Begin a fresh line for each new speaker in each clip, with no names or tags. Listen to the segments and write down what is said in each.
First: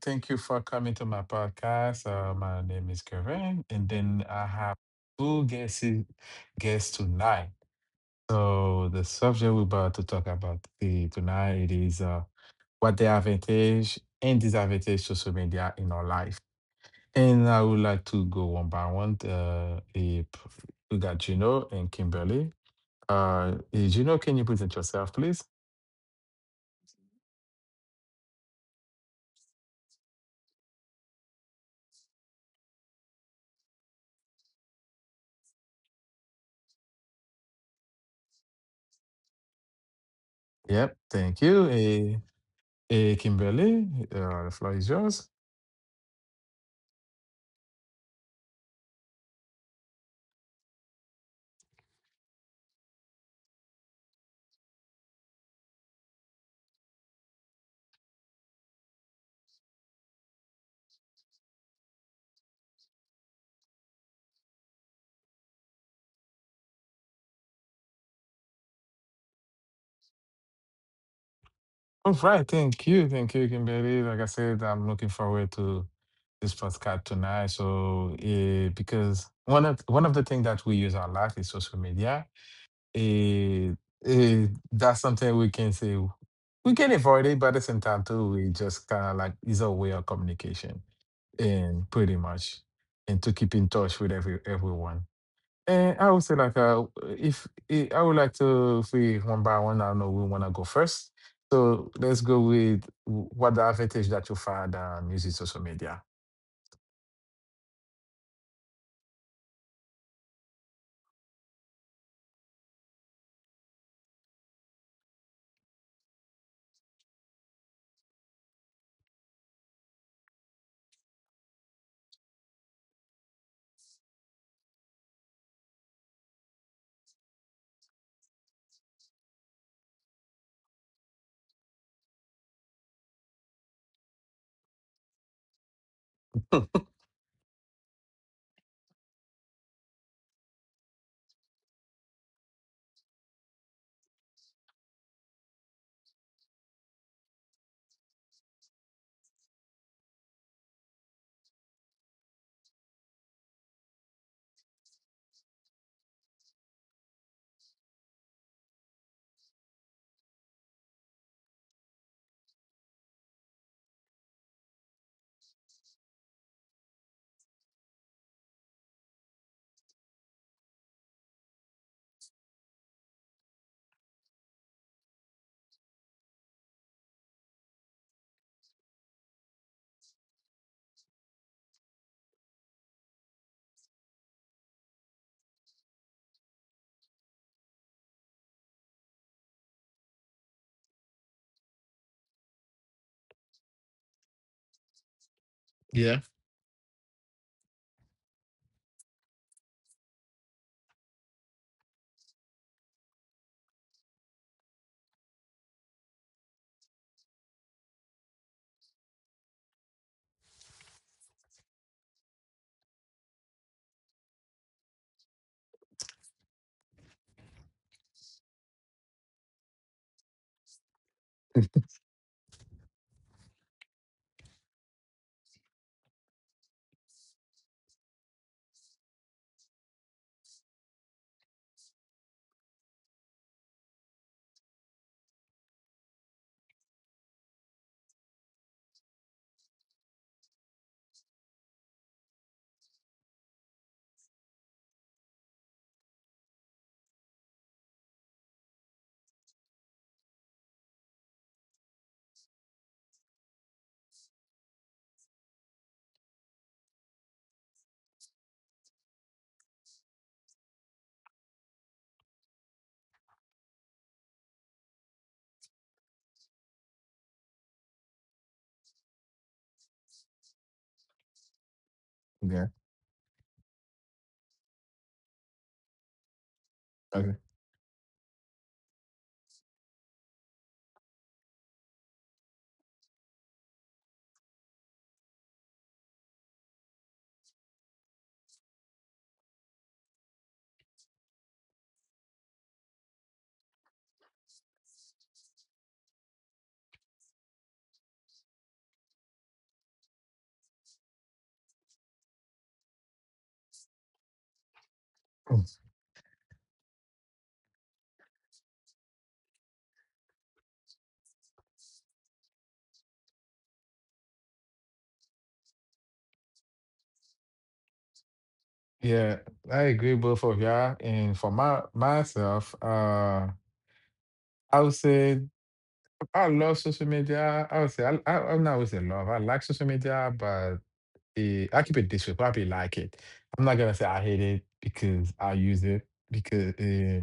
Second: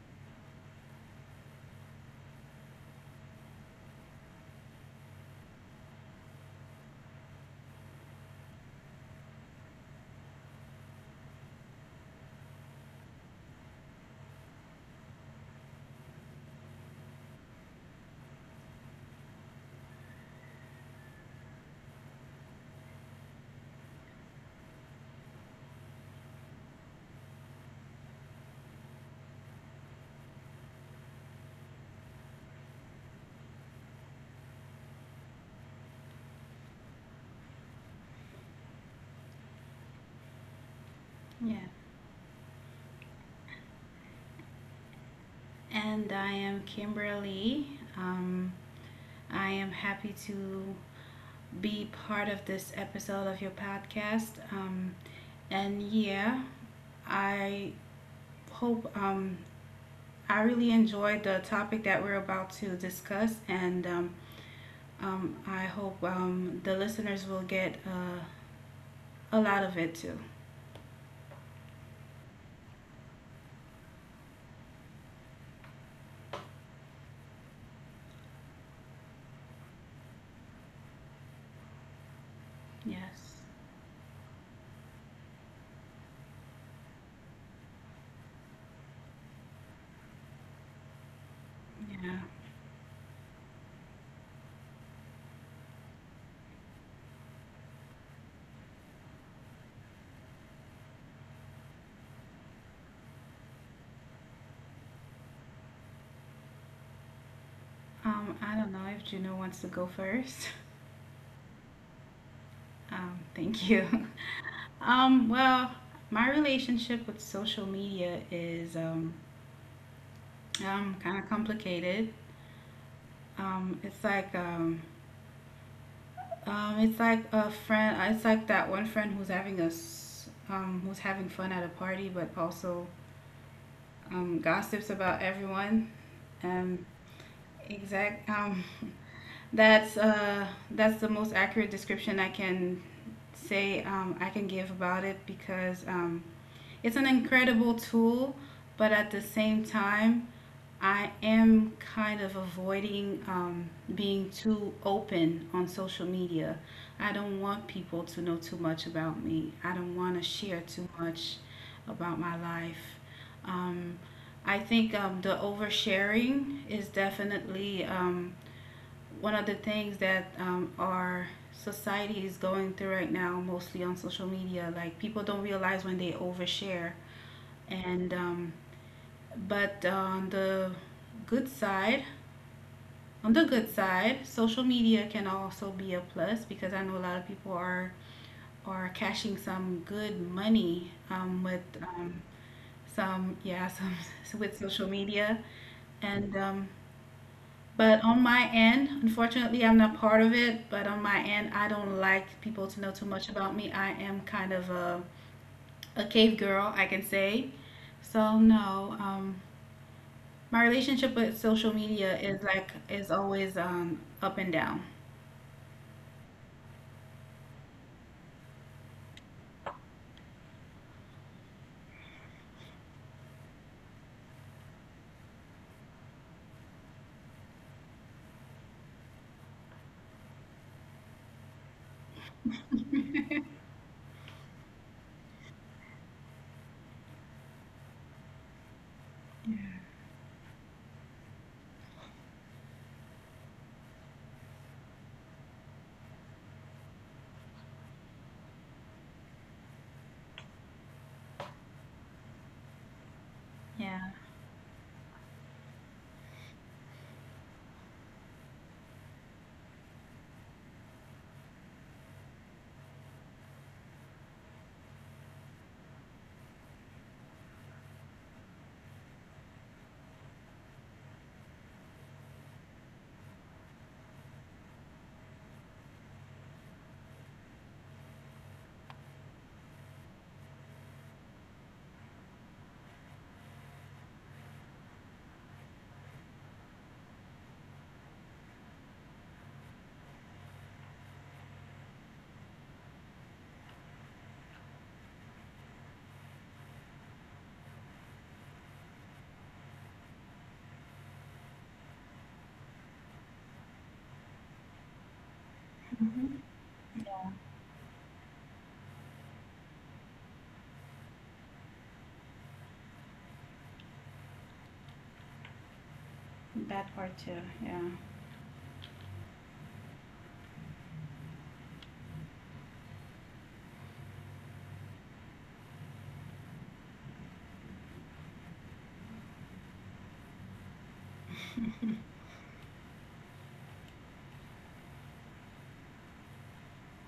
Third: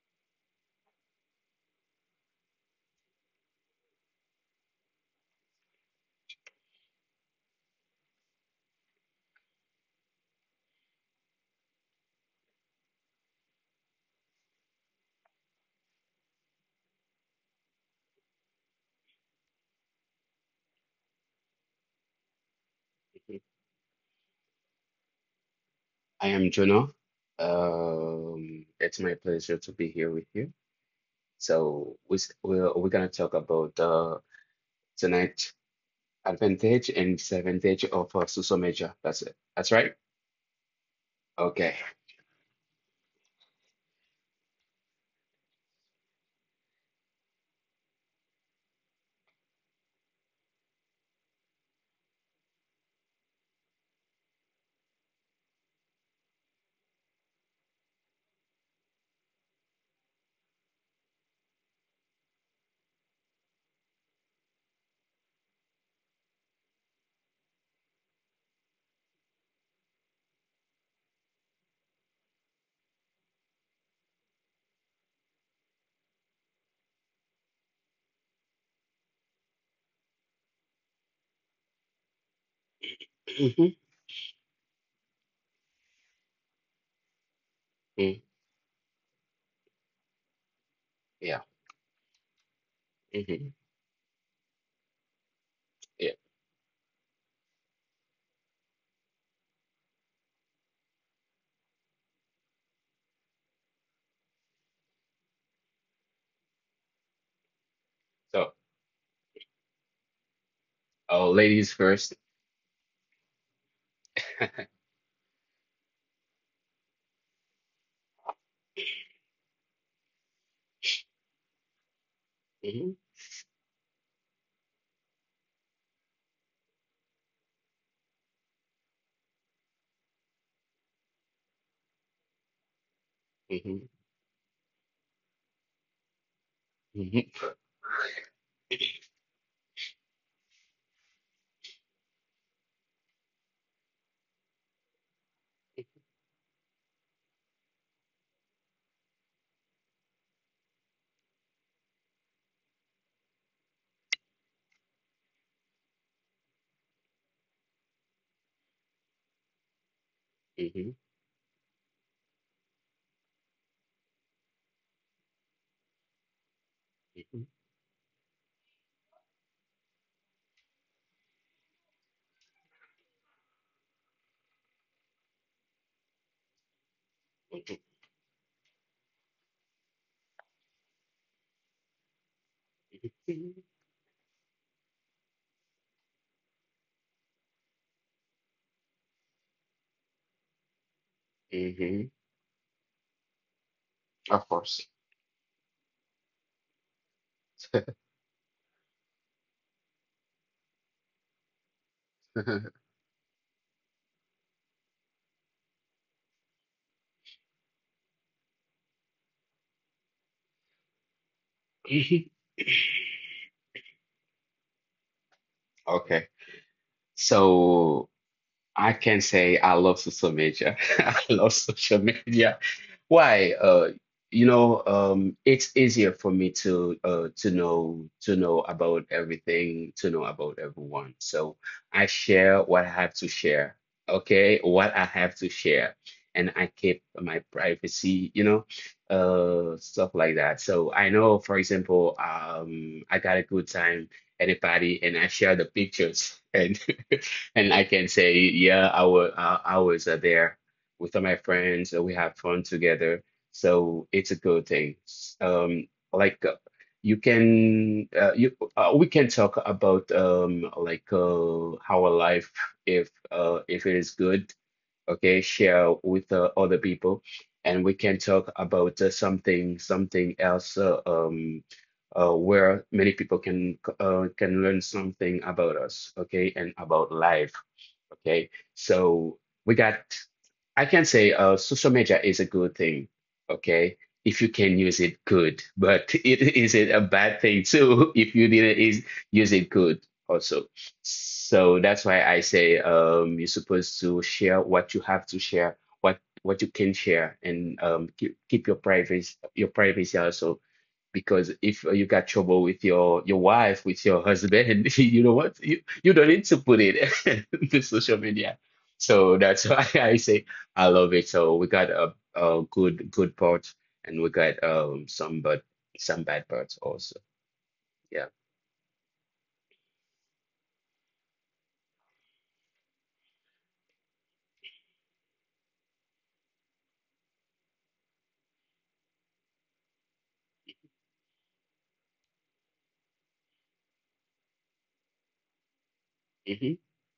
Thank you for coming to my podcast. My name is Kevin, and then I have two guests tonight. So the subject we're about to talk about tonight it is what the advantage and disadvantage social media in our life. And I would like to go one by one. We got Gino and Kimberly. Gino, can you present yourself, please?
I am Juno. It's my pleasure to be here with you. So we s- we're gonna talk about tonight advantage and disadvantage of social media. That's it. That's right.
Yep, thank
Yeah,
you.
Okay.
Eh, hey, Kimberly, the floor is yours.
and I am Kimberly. Um, I am happy to be part of this episode of your podcast. And yeah, I hope, I really enjoyed the topic that we're about to discuss, and I hope the listeners will get a lot of it too.
All right, thank you, Kimberly. Like I said, I'm looking forward to this podcast tonight. So, eh, because one of the things that we use a lot is social media.
Yes.
Eh,
Hmm.
eh, that's something we can say we can avoid it, but at the same time
Mm.
too, we just kind of like is a way of communication,
Yeah.
and pretty
Yeah.
much, and to
Hmm.
keep in touch with everyone. And I
Yeah.
would say like if eh, I would like to if we one by one, I know we want to go first. So let's go with w- what the advantage that your father using social media.
So,
I don't know if Juno wants to go first.
oh, ladies first.
Thank you. Well, my relationship with social media is kind of complicated.
Hmm.
It's like it's like a friend. It's like that one friend who's having fun at a party, but also
Hmm.
gossips about everyone. Um,
Hmm.
exact. That's the most accurate description I can say I can give about it because it's an incredible tool, but at the same time I am kind of avoiding being too open on social media. I don't want people to know too much about me. I don't want to share
Hmm.
too much about my life. Um, I think the oversharing is definitely one of the things that our society is going through right now, mostly on social media. Like people don't realize when they overshare. And but good side, on the
Hmm.
good side, social media can also be a plus because I know a lot of people are cashing some good money with
Hmm.
some, yeah, some
Of
with
course.
social media and but on my end, unfortunately, I'm not part of it. But on my end, I don't like people to know too much about me. I am kind of a cave girl, I can say. So no, my relationship with social media is always up and down.
Okay. So, I can say I love social media. I love social media. Why? It's easier for me to know about everything, to know about everyone. So I share what I have to share, okay? What I have to share, and I keep my privacy, stuff like that. So I know, for example, I got a good time at a party, and I share the pictures, and and I can say, yeah, I was there with all my friends and we have fun together. So
Yeah.
it's a good thing. Like you can you we can talk about our life if it is good, okay, share with other people and we can talk about something else
Yeah.
where many people can learn something about us, okay, and about
Okay.
life. Okay, so we got, I can say social media is a good thing, okay? If you can use it good, but it a bad thing too if you didn't is, use it good also. So that's why I say you're supposed to share what you have to share, what you can share, and keep your privacy also, because if you got trouble with your wife, with your husband, you know what?
Mm.
You don't need to put it to social media. So that's why I say I love it. So we got a good part and we got some bad parts
That
also.
part too, yeah.
Yeah.
Yeah, I agree both of y'all. And for my myself, I would say I love social media. I would say I'm not would say love. I like social media, but eh, I keep it this way. Probably like it. I'm not gonna say I hate it because I use it because
Mm-hmm.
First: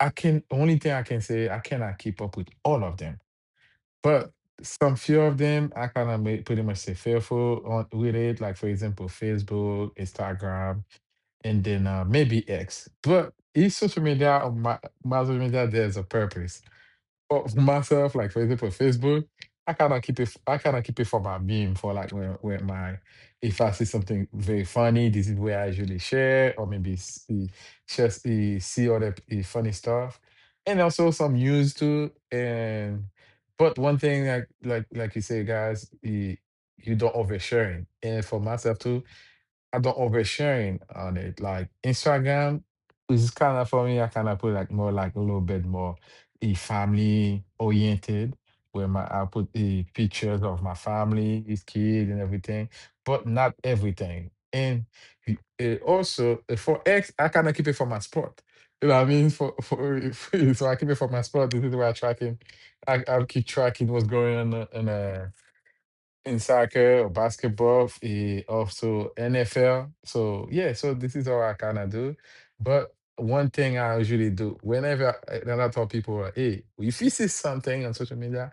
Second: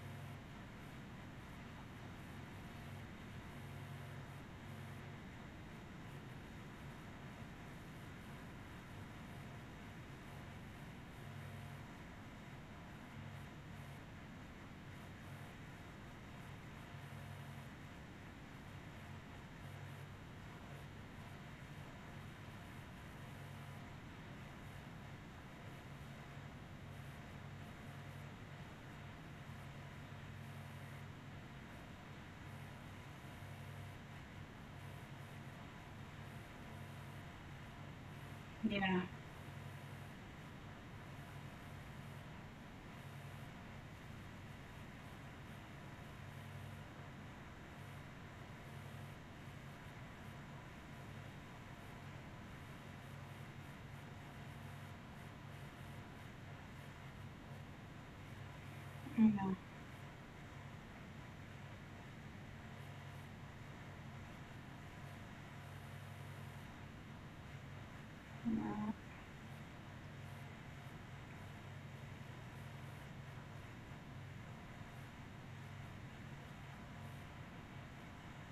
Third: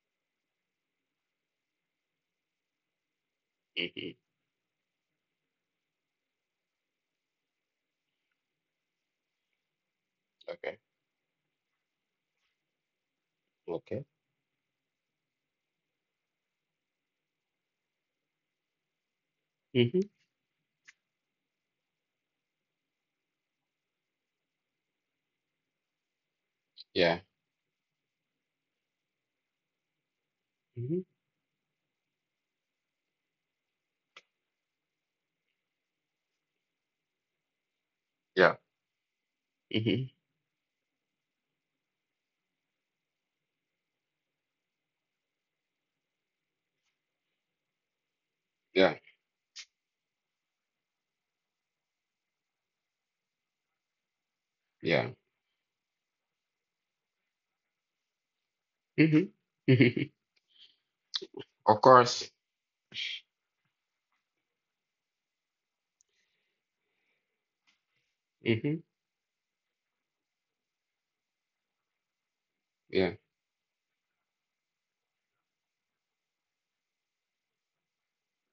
I can only thing I can say I cannot keep up with all of them,
Mm-hmm.
but some few of them I kind of make pretty much say fearful on with it. Like for example, Facebook,
Okay.
Instagram, and then maybe X. But each social
Okay.
media, my social media, there's a purpose for myself, like for example, Facebook, I cannot
Mm-hmm.
keep it. I cannot keep it for my meme. For like if I see something very funny, this is where I usually share, or maybe
Yeah.
see, just see other funny stuff, and
Mm-hmm.
also some news too. And but one thing, like you say, guys, eh, you don't oversharing. And for
Yeah.
myself
Yeah.
too, I don't
Mm-hmm.
oversharing on it. Like Instagram is kind of for me, I kind of put like more like a little bit more a family oriented where
Yeah.
my I put the pictures of my family, his kid and everything, but not everything. And
Yeah.
also for X, I kind of keep it for my sport. You know what I mean?
Mm-hmm.
I
For
Mm-hmm.
so I keep it for my sport. This is
Of
where I
course.
tracking. I keep tracking what's going on in soccer or basketball, eh,
Mm-hmm.
also NFL. So yeah, so this is all I kind of do. But
Yeah.
one thing I usually do whenever I, and I tell people, hey, if you see something on social media,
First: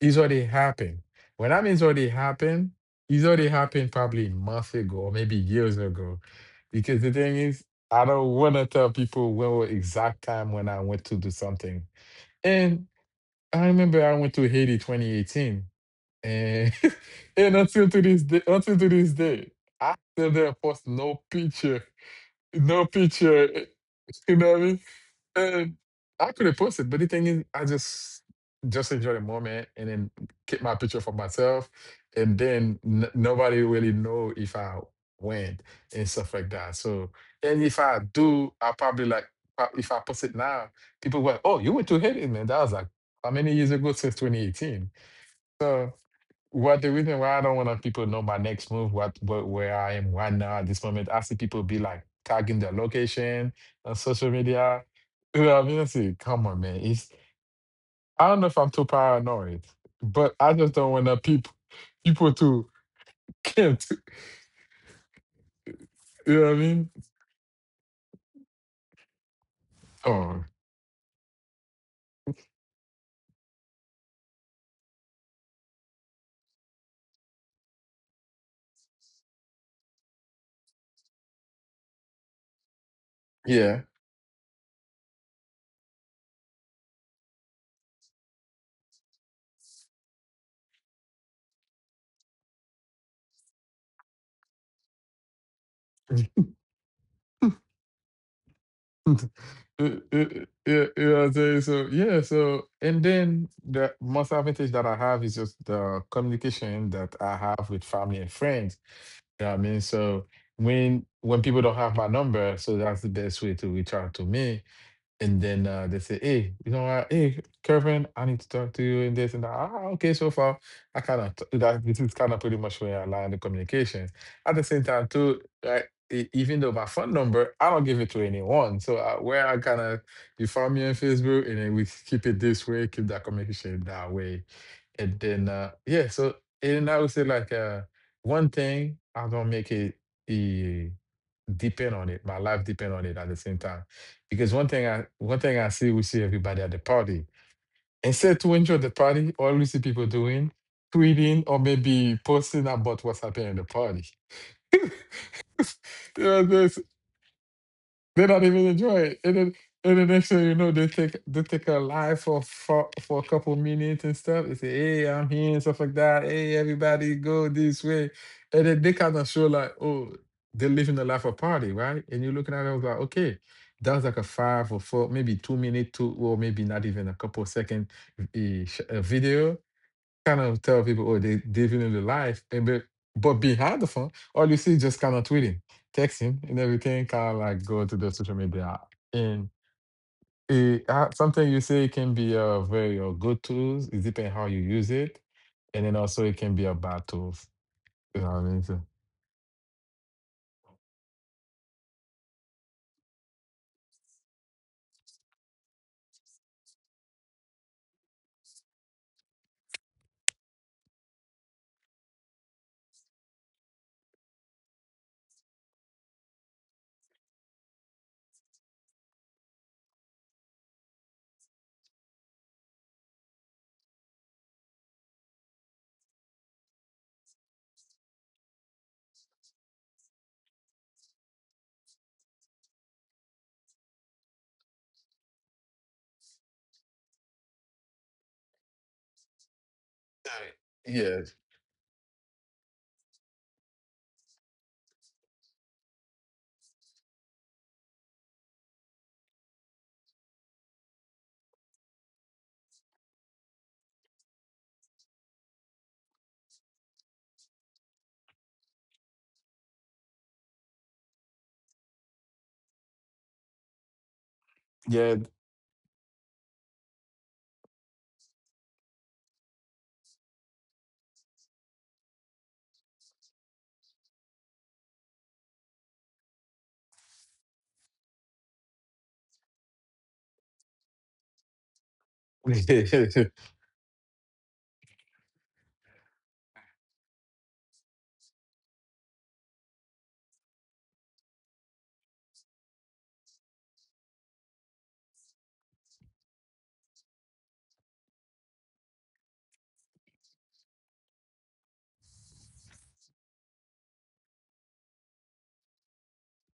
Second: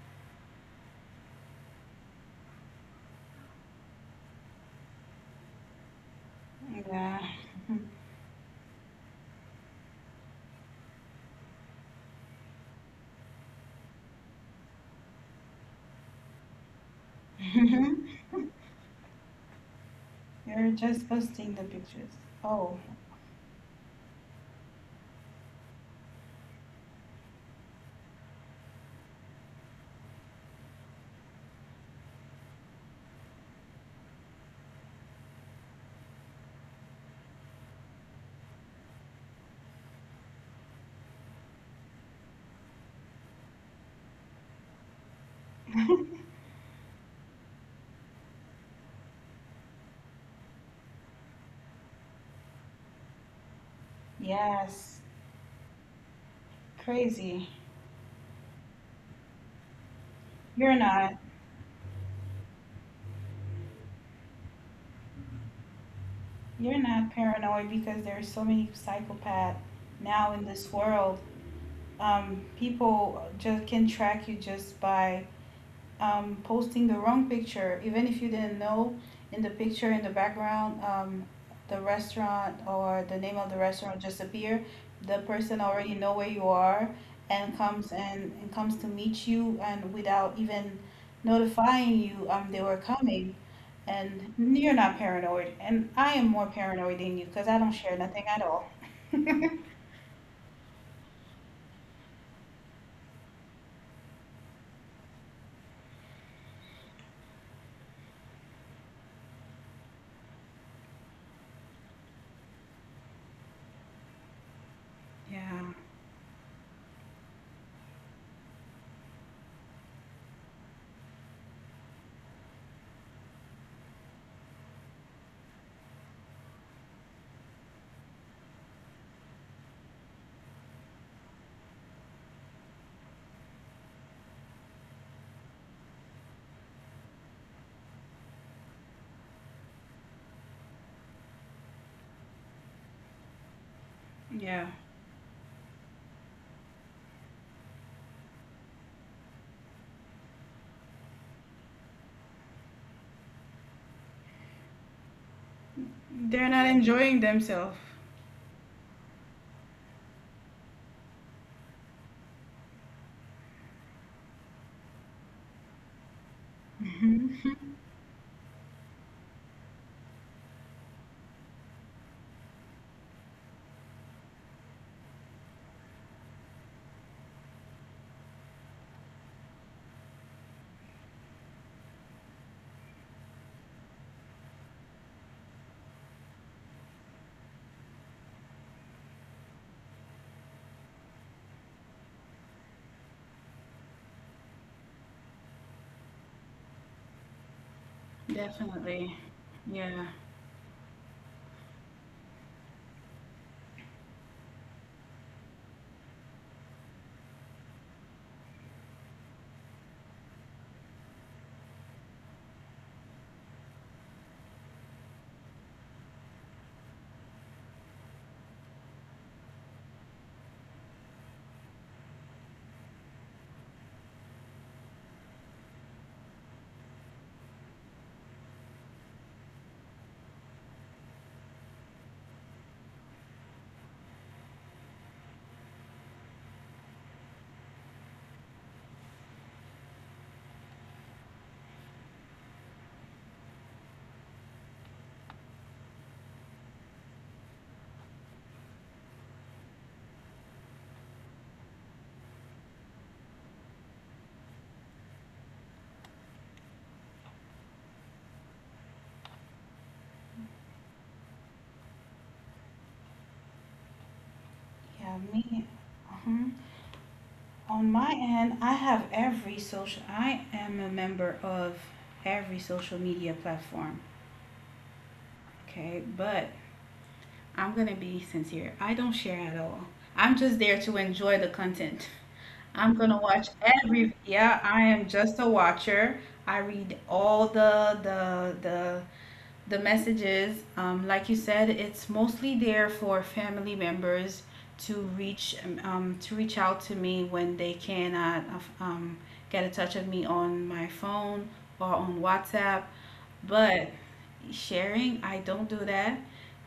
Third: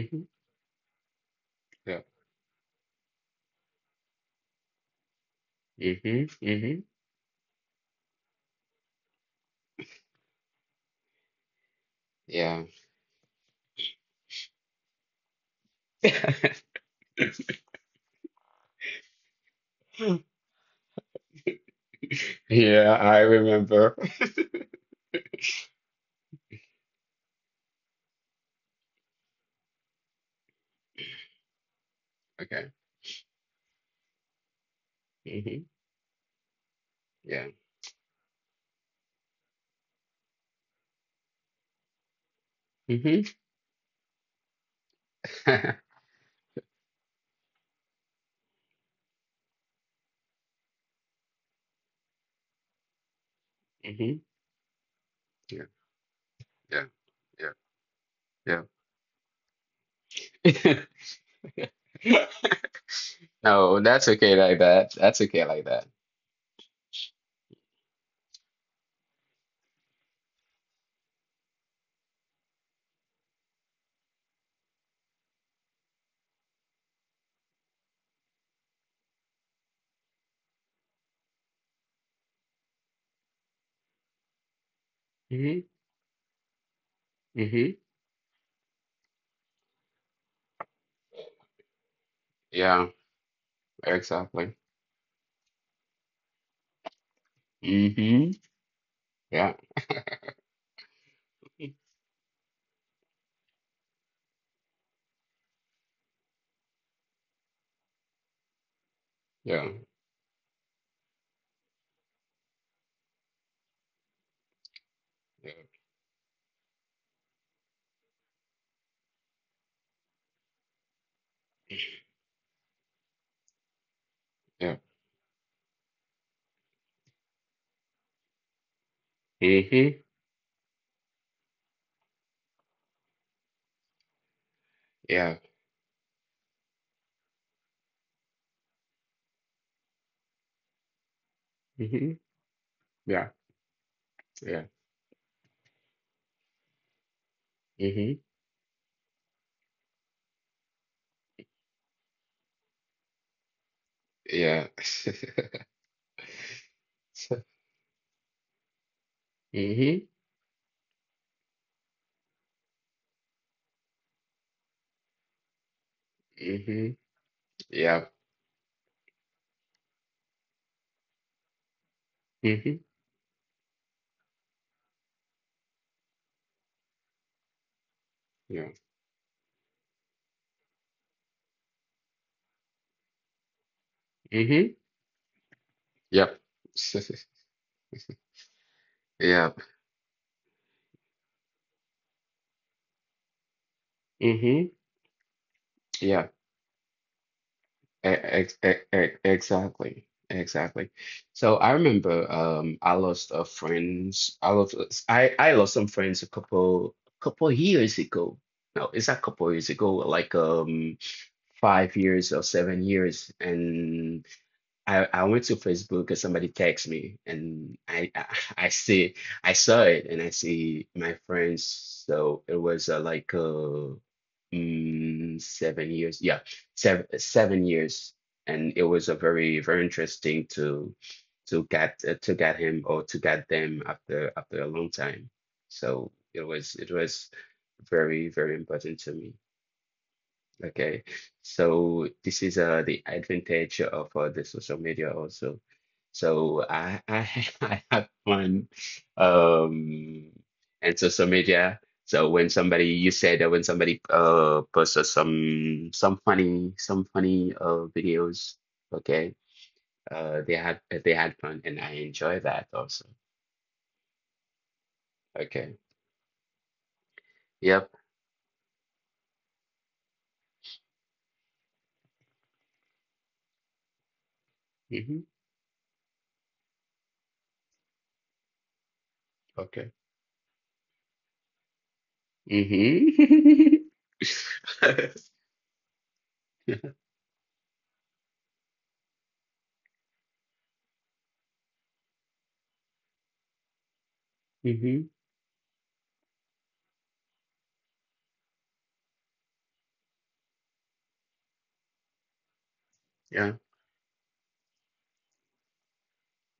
it's already happened. When I mean
Yeah.
it's already happened probably months ago or maybe years ago.
Mm-hmm. Mm-hmm.
Because the
Yeah.
thing is, I don't want to tell people when was exact time when I went to do something.
Yeah.
And I remember I went to Haiti 2018 and and until to this day, I still there
You're
post
just
no
posting the
picture,
pictures. Oh,
no
Yeah, I
picture. eh,
remember.
you know what I mean? And I could have posted, but the thing is, I just enjoy the moment and then keep my picture for myself, and
Okay.
then nobody really know if I went
Hmm.
and stuff like that. So,
Yeah.
and if I do, I probably like if I post it now, people were, oh, you went to Haiti, man. That was like
Hmm.
how many years ago? Since 2018.
Hmm.
Well, the reason why I don't want people to know my next move, what where I am right now at this moment, I see people be like tagging their location on social media.
yes.
You know, what I
Yeah.
mean, I say, come on, man.
Yeah.
It's
Crazy.
Yeah.
I don't know if I'm too paranoid, but I just
You're
don't want the
not.
people people
Yeah.
to can't.
No, that's okay like that. That's okay like that.
You know what I
You're
mean?
not paranoid because there's so many psychopaths now
Oh,
in this world. People just can track you just by posting the wrong picture. Even if you didn't know, in the picture in the background, the restaurant or the name of the
yeah.
restaurant just appear, the person
Hmm.
already know where you are and
Hmm.
comes and, and comes to meet you, and without even notifying you they were
Yeah,
coming. And
exactly.
you're not paranoid, and I am more paranoid than you because I don't share nothing
Hmm.
at all.
Yeah.
You you- you- you know what I'm saying? So yeah, so and then the most advantage that I have is just the communication that I have with family and friends. Yeah, I
Yeah.
mean? So when people don't have my number, so that's the best way to reach out to me. And
Yeah.
Yeah,
then they say, "Hey, you know what? Hey, Kevin, I need to talk to you in this and that." Ah, okay. So far, I kind of that this is kind of pretty much where I land the communication. At the same
Yeah.
time, too, right? Even though my phone number, I don't give it to anyone. So I, where I kind of
Hmm.
you found me on Facebook, and then we keep it this way, keep that communication that way, and
Yeah.
then yeah. So and I would say like one thing I don't make it. E Depend on
Hmm.
it. My life depend on it at
Yeah.
the same time. Because
yeah.
Yeah.
one thing I see, we see everybody at the party.
Hmm.
Instead to enjoy the party, all we see people doing, tweeting or maybe posting about what's happening at the party.
Yeah.
You know,
They're not
this-
enjoying themselves.
they don't even enjoy it. And then and the
Hmm.
next thing you know, they take a live for a couple minutes and stuff. They say, "Hey, I'm here" and stuff like that. Hey,
Hmm.
everybody, go this way.
Yeah.
And then they kind of show like, oh, they're living the life of party, right? And you're looking at
Hmm.
them like, okay, that was like a five or four, maybe two minute, two or maybe not even a couple second
Yeah.
video kind of tell people, oh, they living in the life. Eh, But behind the phone, all you see
Hmm.
is just kind of tweeting,
Yep.
texting, and everything. Kind of like go to the social media. And
Yep.
it, something you say can be a very good tools. It depends how you
Hmm.
use it, and then also
Yeah,
it can be a bad tools. You know what I mean? So,
Definitely.
exactly.
Yeah.
Exactly. So I remember I lost a friends. I lost some friends a couple years ago. No, it's a couple years ago, like 5 years or 7 years. And I went to Facebook and somebody texted me and I see I saw it and I see my friends, so it was 7 years, yeah, seven seven years, and it was a very very interesting to get him or to get them after a long time, so it was very very important to me. Okay,
yeah.
so this is the advantage of the social media also. So I have fun um and social media. So when somebody you said that when somebody posts some funny videos, okay, they had fun and I enjoy that also.
Yeah.
Yeah, me.
Okay.
uh On
Yep.
my end, I have every social. I am a member of every social media platform.
Mm-hmm.
Okay, but I'm gonna be sincere. I don't share at all.
Okay.
I'm just there to enjoy the content. I'm gonna watch
Mm-hmm.
every. Yeah, I am just a watcher. I read all the messages, like you said. It's mostly there for family members
Mm-hmm.
to reach out to me when they cannot um, get a touch of me on my phone or on WhatsApp.
Yeah.
But sharing, I don't do that.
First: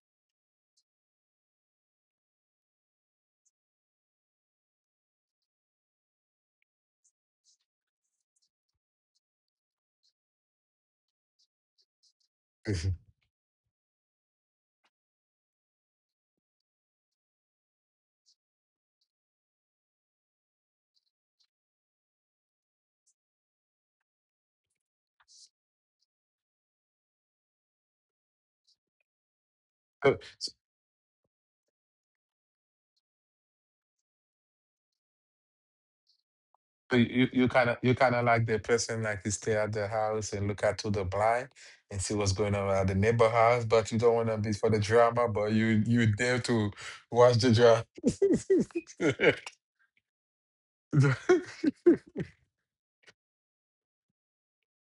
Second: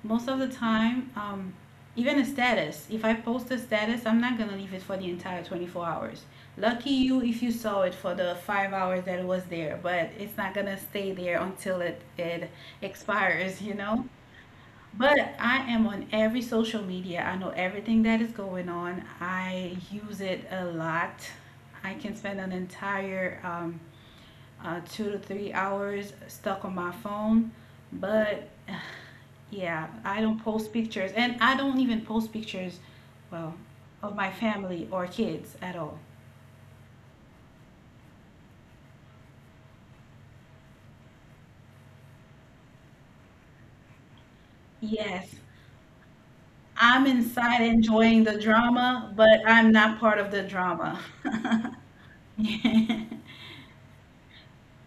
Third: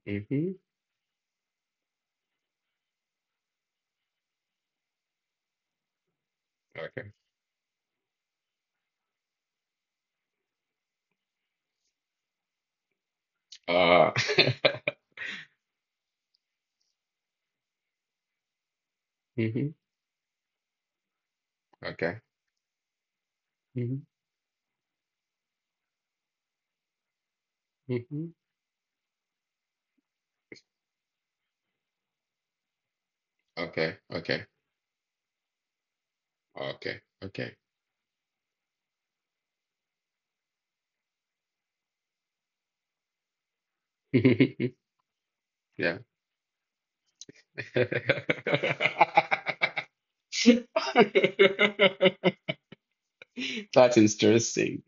Most of the
Mm-hmm.
time, even a status. If I post a status, I'm not gonna leave it for the entire 24 hours. Lucky
Okay.
you if you saw it for the 5 hours that it was there, but it's not gonna stay there until it expires, you know?
Uh,
But I am on every social media. I know everything that is going on.
hmm.
I use it a lot. I can
Okay.
spend an entire
Hmm.
2 to 3 hours stuck on my phone,
Hmm.
but yeah,
So,
I don't post pictures, and I don't even post pictures, well,
Okay.
of my
Okay.
family or kids at all.
so
Okay.
you you
Okay.
kind of you kind of like the person like to stay at the house and look out to the blind and see what's going on at the neighbor house, but you don't want to be for the drama,
Yes,
but you
Yeah.
you there to
I'm
watch the
inside
drama.
enjoying the drama, but I'm not part of the drama. Yeah,
That's interesting.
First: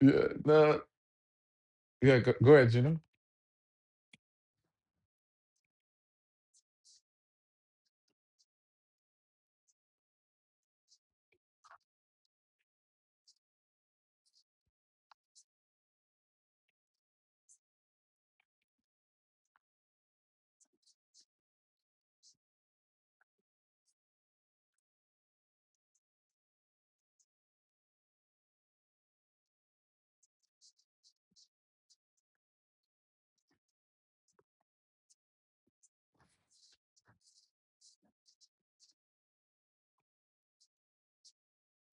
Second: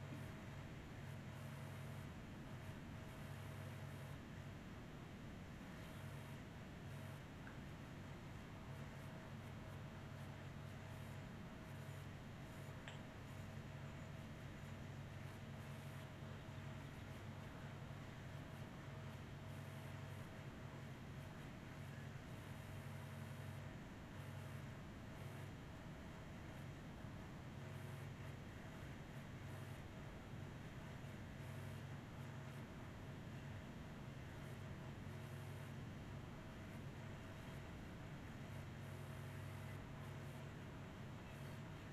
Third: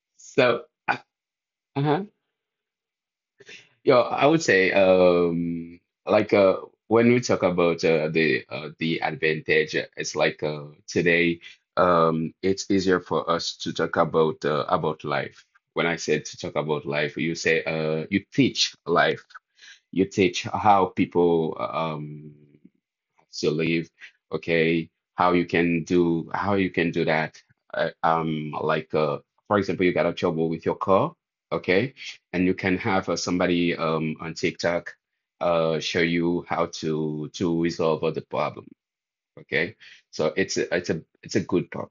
Yeah,
So,
no,
uh-huh.
yeah, go, go ahead, you know.
Yeah, I would say like uh when we talk about the advantage, it's like today it's easier for us to talk about life. When I said to talk about life, you say you teach life. You teach how people to live, okay, how you can do that. Uh, um, like uh, for example, you got a trouble with your car, okay, and you can have somebody on TikTok show you how to resolve all the problem, okay. So it's a good part.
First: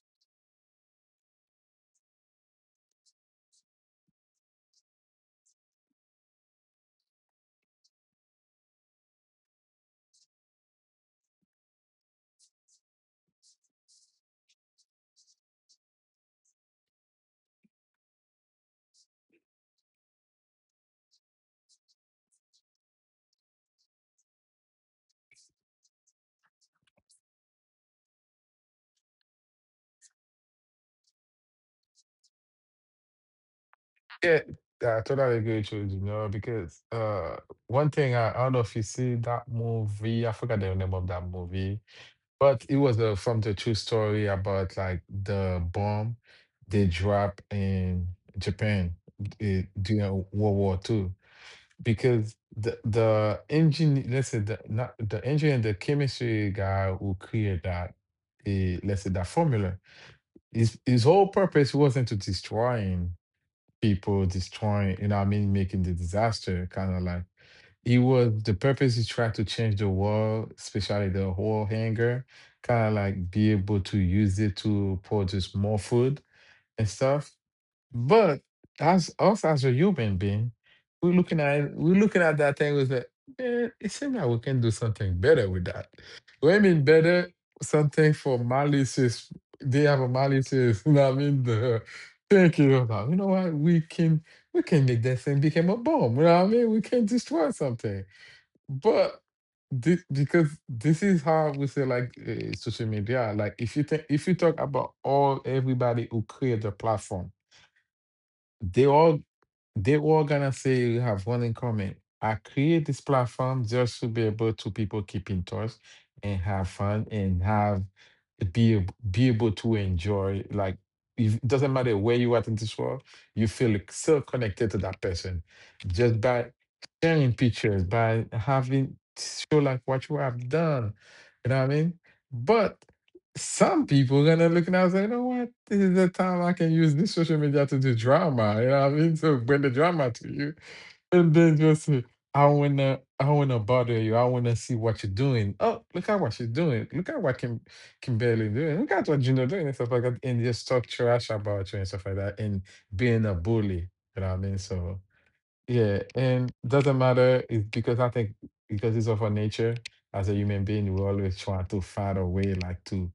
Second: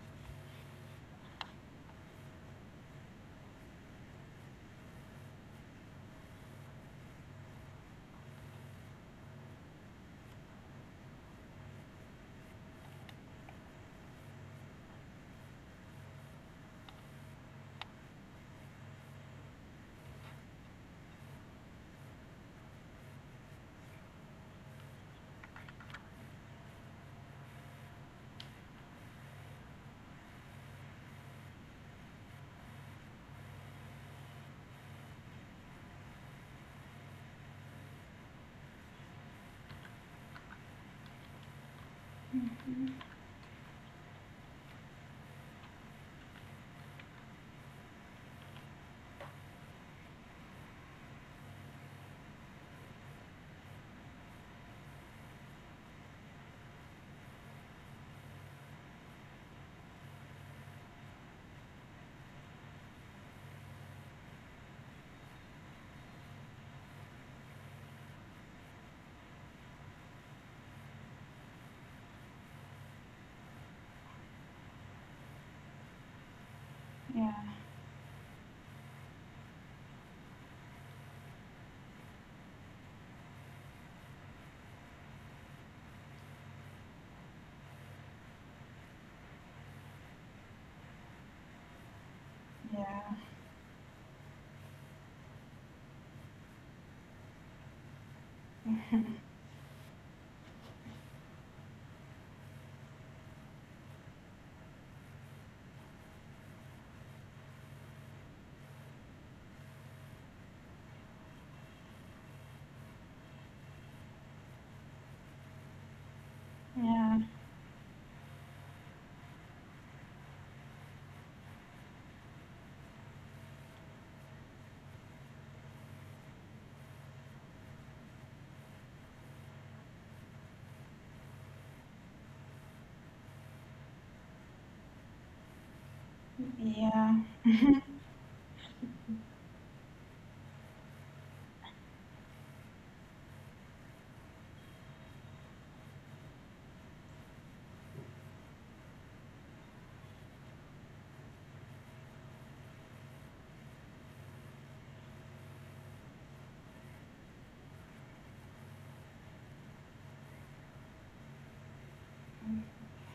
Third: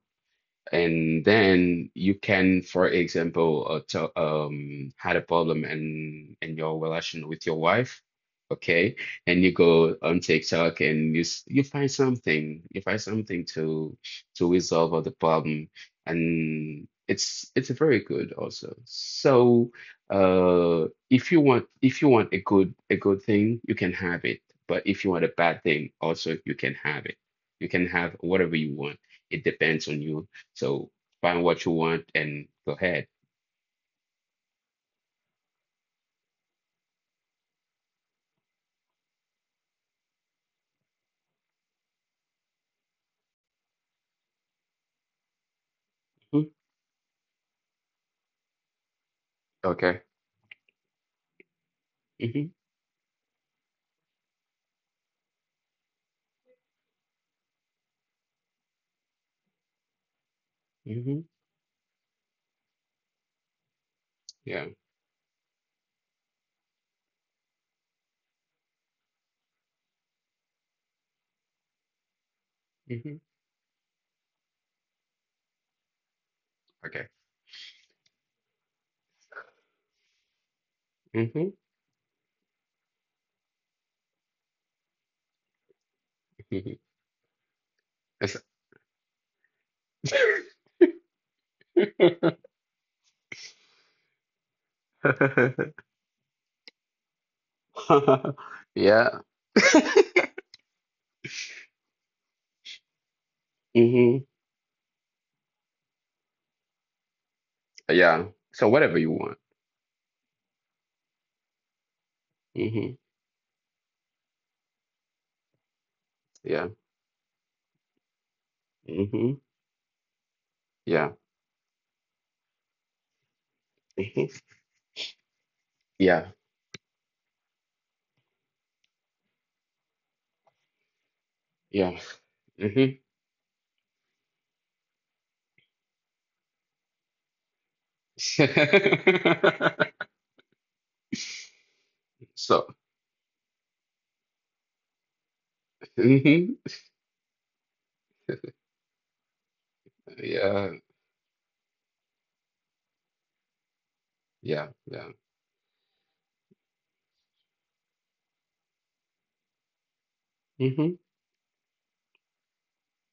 And then you can, for example, had a problem in your relation with your wife, okay? And you go on TikTok and you find something to resolve all the problem, and it's very good also. So, if you want a good thing, you can have it. But if you want a bad thing, also you can have it. You can have whatever you want, it depends on you, so find what you want and go ahead.
Yeah, I totally agree with you, you know, because one thing I don't know if you see that movie. I forgot the name of that movie. But it was from the true story about like the bomb
Mhm.
they dropped in Japan
Okay.
during World War Two. Because
Hmm.
the engine, let's say the not the engineer, the chemistry guy who created that, let's say that formula, his
Hmm.
whole purpose wasn't to destroying people,
Yeah.
destroying, you know, what I mean, making the disaster, kind of like. He was the purpose. He tried to change the world, especially the whole hanger, kind of
Hmm.
like be able to use it to produce more food and
Okay.
stuff.
yeah,
But as us as a human being,
Hmm.
we're looking at that thing with like, man, it seems like we can do something better with that. What I mean better, something for malicious. They have a malicious, you know what I mean? The thinking about, you know what, we can make that thing become a bomb. You know what I mean? We can destroy something.
Yeah.
But this because this is how we say like social media. Like
Hmm.
if you talk about all everybody who create the platform,
Yeah. So
they
whatever you
all
want.
they were gonna say we have one in common. I create
Hmm.
this platform just to be able to people keep in touch and have
Yeah.
fun
yeah,
and have be
Hmm.
able to enjoy like
Yeah.
if- it doesn't matter where you are in this world, you feel like so
Hmm.
connected to that person just
Yeah.
by sharing pictures, by having show like what you have done. You know what I mean?
Yeah.
But
Hmm.
some people gonna look and I was like, you know what? This is the time I can use this
yeah.
social media to do drama. You know what I mean? So bring the drama to you. And then just say,
So.
I wanna bother you. I wanna see what you're doing. Oh, look at what she's
Hmm.
doing. Look at what Kimberly doing. Look at what Gino doing and stuff like that. And just
Yeah.
talk trash about you and stuff like that. And being a bully. You know what I mean?
Yeah.
So
Yeah.
yeah, and doesn't matter, it's because I think because it's of our nature as a human being,
Hmm.
we always try to find a way like to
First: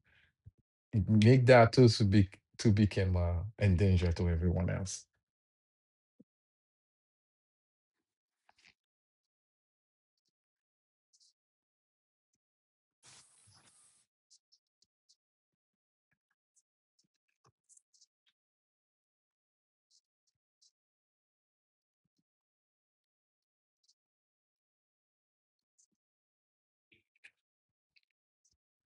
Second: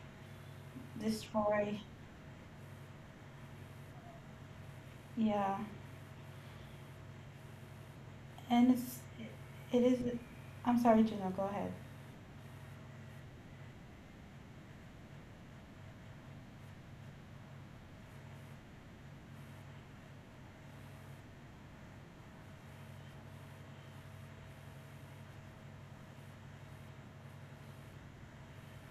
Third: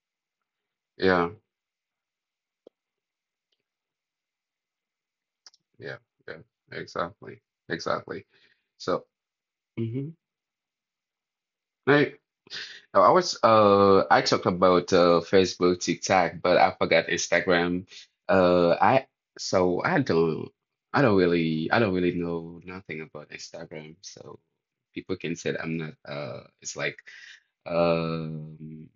Yeah.
make that
Destroy.
too to become a danger to everyone else.
Yeah,
Yeah. Yeah. Exactly. Exactly.
and
So.
it is. I'm sorry, Juno. Go ahead.
Right. Now, I talked about Facebook, TikTok, but I forgot Instagram. Uh I so I don't I don't really know nothing about Instagram. So people can say that I'm not it's like um,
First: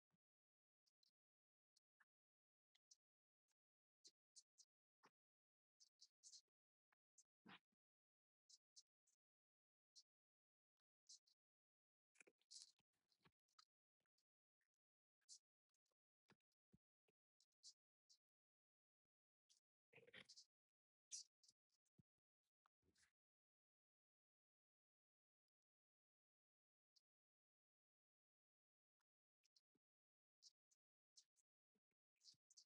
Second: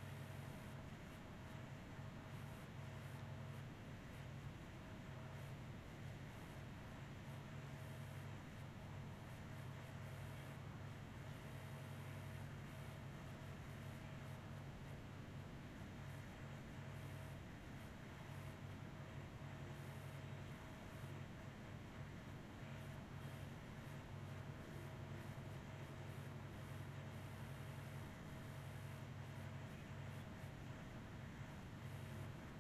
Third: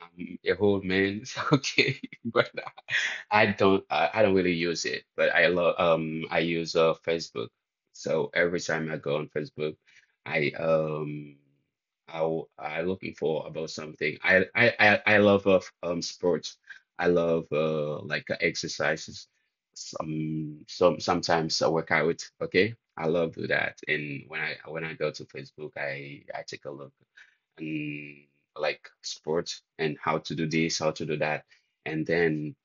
I'm a old man, it's okay, but I don't really use it. But I love I use Facebook. So every time I go on Facebook, I um I looking for about something. I love sports. I love exercises. Sometimes I work out. Okay, I love do that. And when I go to Facebook, I take a look and like sports and how to do this, how to do that. And then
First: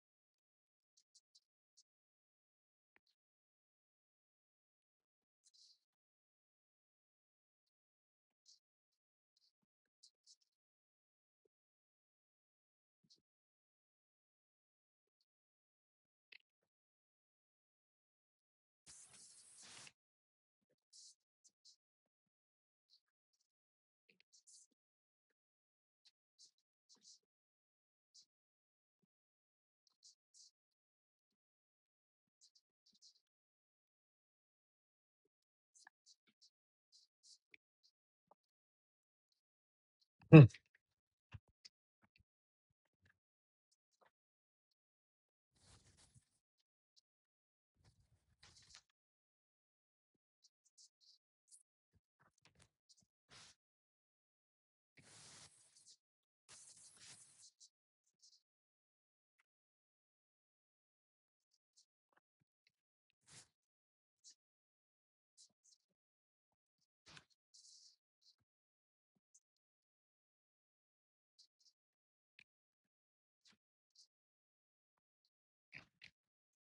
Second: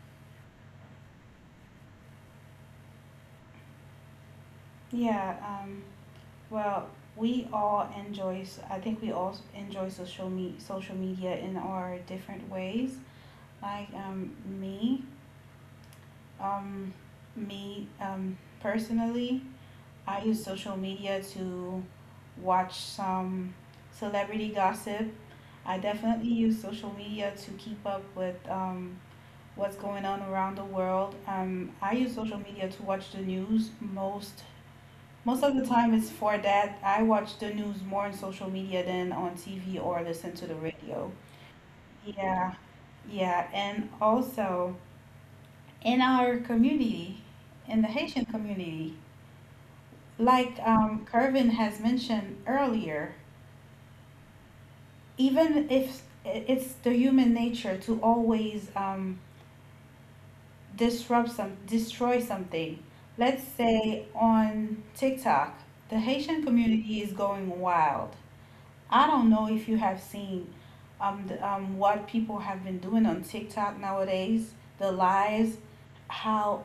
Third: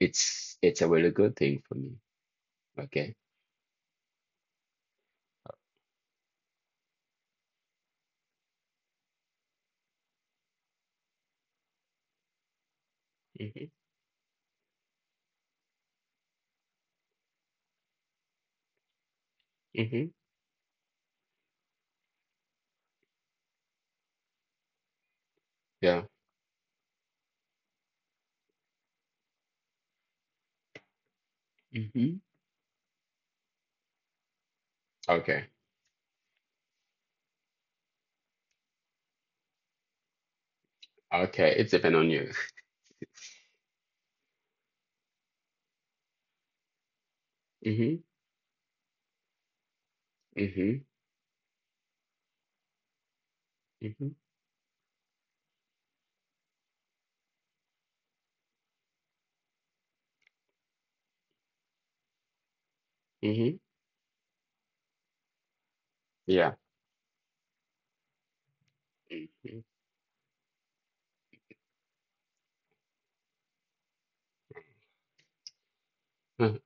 it's a really good thing for me. Okay.
Yeah. Well, we all enjoy, s- I think we all enjoy social media in our different ways.
Mm-hmm.
Like um, me, personally,
Mm-hmm.
I use social media to watch some celebrity gossip. I
Yeah.
definitely use social media to keep up with what's going on around the world. I use
Mm-hmm.
social media to watch the news. Most of
Okay.
the time it's for that. I watch the news more on social media than on TV or listen to the radio.
Okay. It depends on you.
Yeah, yeah. And also in our community, in the
Mm-hmm.
Haitian community, like
Mm-hmm.
Kervin has mentioned earlier,
Mm-hmm.
even if it's the human nature to always disrupt some, destroy something. Let's
Mm-hmm.
say on TikTok, the Haitian
Yeah.
community is going wild. I don't know
Mm-hmm.
if you have seen what people have been doing on TikTok nowadays, the lives.
Uh,
How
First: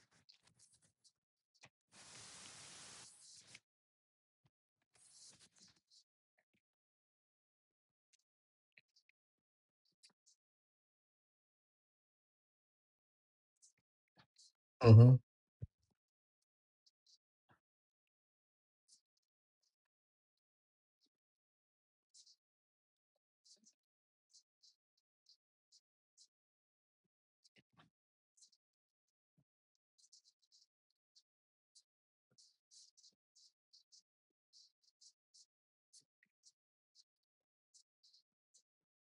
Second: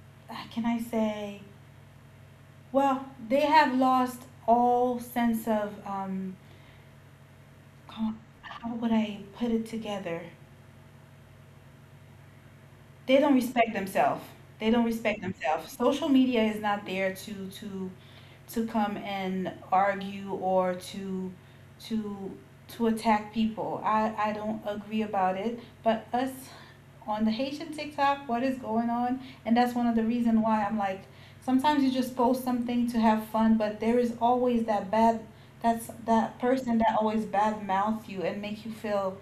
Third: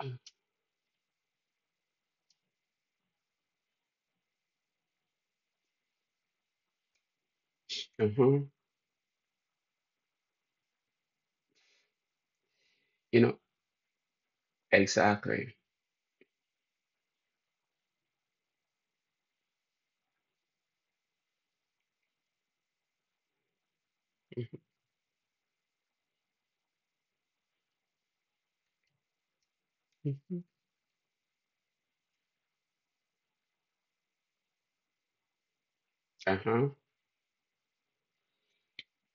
uh,
can I say? Well, they have lost all sense of,
uh-huh.
how would I put it together? They
You
don't
know,
respect themselves. They don't
Mm-hmm.
respect
exactly.
themselves. Social media is not there to come and argue or to to attack people. I don't agree about it. But us on the Haitian TikTok, what is going on? And that's one of the reasons
Mm-hmm.
why, I'm like, sometimes you just post something to have fun, but there is always that bad, that's that
Uh-huh.
person that always bad mouth you and make you feel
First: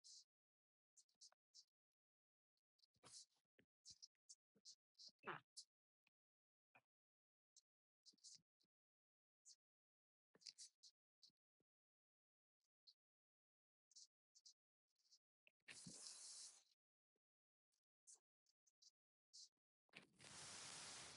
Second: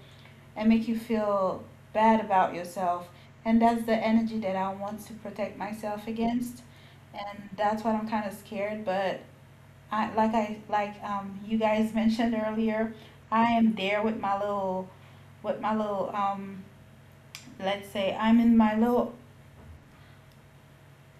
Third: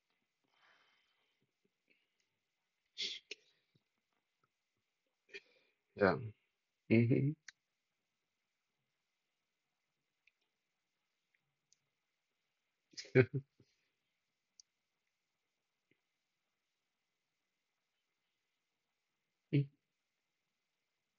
and make you feel bad about yourself. And that's the energy that I want to protect myself
Yeah.
against.
Mm-hmm.
And that's what I'm kind of scared, but I, I like, you guys mentioned earlier, I am there with my little let's say I'm in my little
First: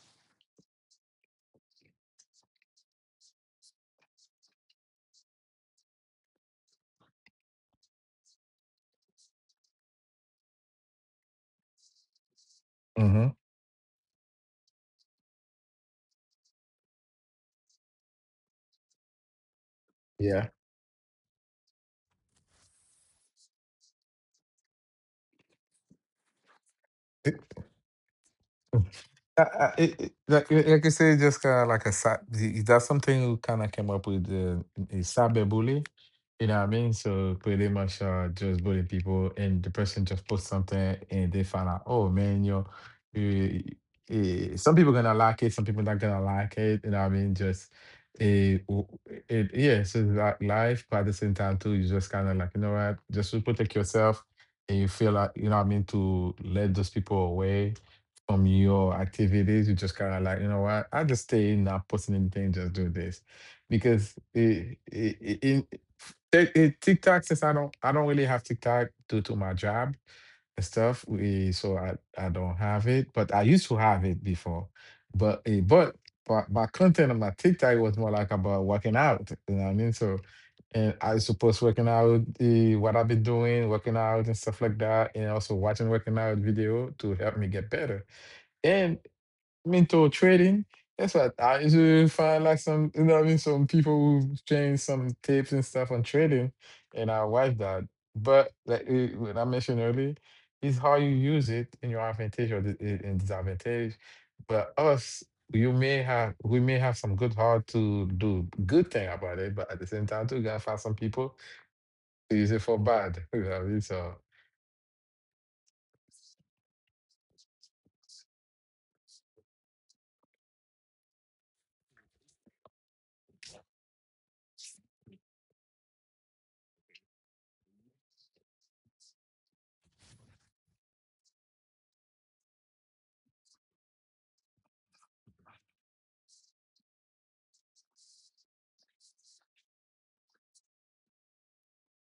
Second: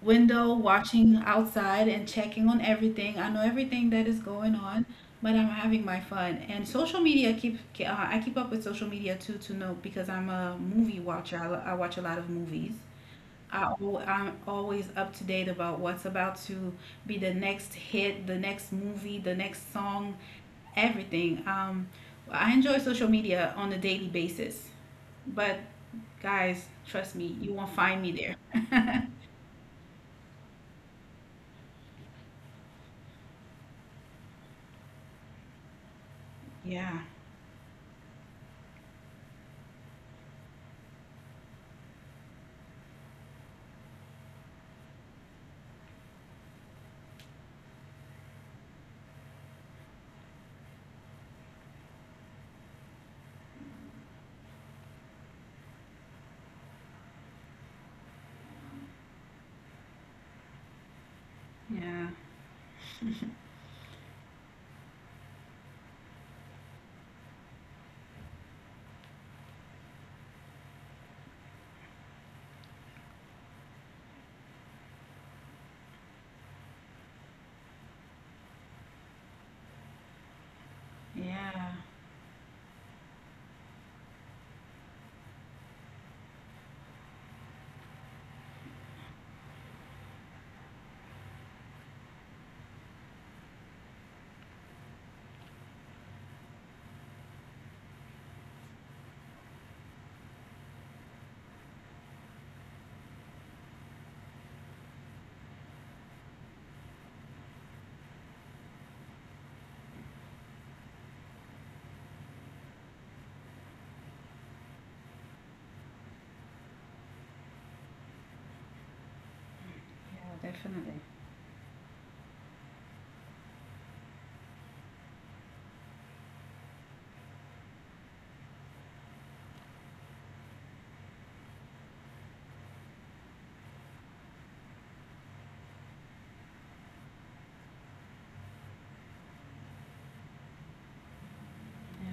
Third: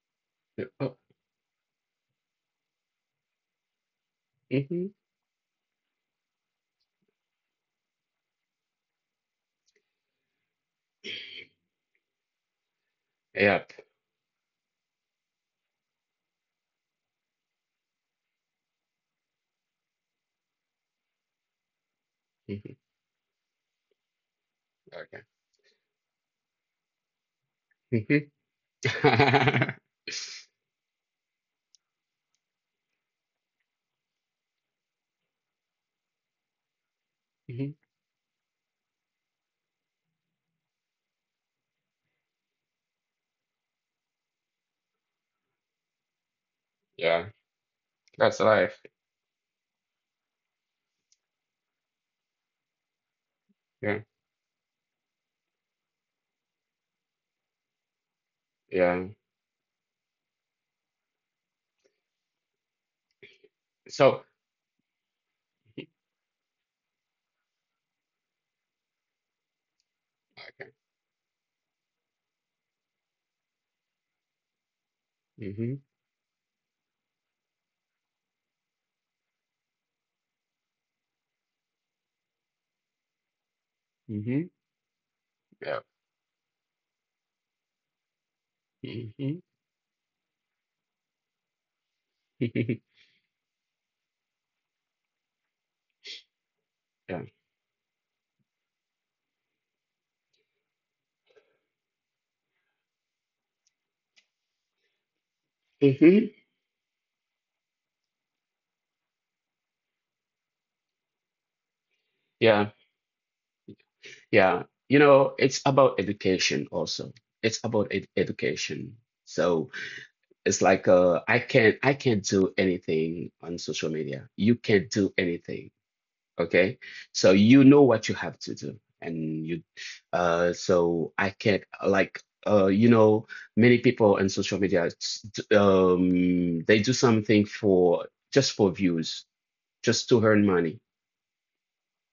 window
Mm-hmm. Oh.
watching outside and checking on everything. I know everything that is going on,
Mm-hmm.
but I'm having my fun. And social media keep, I keep up with social media too, to know, because I'm a movie watcher. I watch a lot of movies.
Hmm.
Yep.
I'm always up to date about what's about to be the next hit, the next movie, the next song,
Yeah.
everything. I
Mhm.
enjoy social media on a daily basis,
Okay.
but guys, trust me, you won't find me
Mhm.
there.
It, it, like I say, just kind of like that's something we kind of came up with, is cyber. You know what I mean?
Yeah,
So pretty
Mhm.
much, just bully people, and the person just posts something, and they find out, oh man, you know, you, some people gonna like it, some people not gonna like it. You know what I
Yeah,
mean? Just
that's
eh,
life.
w yeah. So it's like life, but at the same time too, you just kind of like, you know what? Just to protect
Yeah.
yourself, and you feel like, you know what I mean, to let those people away from your
Yeah.
activities, you just kind of like, you know what, I just stay in, not
yeah,
posting anything, just do this. Because
So,
it, in- it, it- TikTok, since I don't really have TikTok due to my job and
okay.
stuff, so I don't have it, but I used to have it before. But, eh,
Mm-hmm.
but, but my content on my TikTok was more like about working out, you know what I mean? So, and I used to post
yeah,
working out, what I've been doing, working out and
Mm-hmm.
stuff like that, and also
Yeah.
watching working out video to help me get better and
Mm-hmm.
mental trading. That's what I usually find, like some, you know what I mean? Some people who change some tips and stuff on trading, and
Yeah.
I watch that. But like what I mentioned earlier, is how you use it in your advantage or in disadvantage. But us,
Mm-hmm.
we may have some good heart to do good thing about it, but at the same time too, you gotta find some people to use it
Yeah.
for bad. You know what I mean? So,
Yeah. You know, it's about education also. It's about ed education. So
yeah,
it's like
definitely.
I can't do anything on social media. You can't do anything. Okay, so you know what you have to do, and you, so I can't like, uh, you know, many people on social media, they do something for just for views, just to earn money,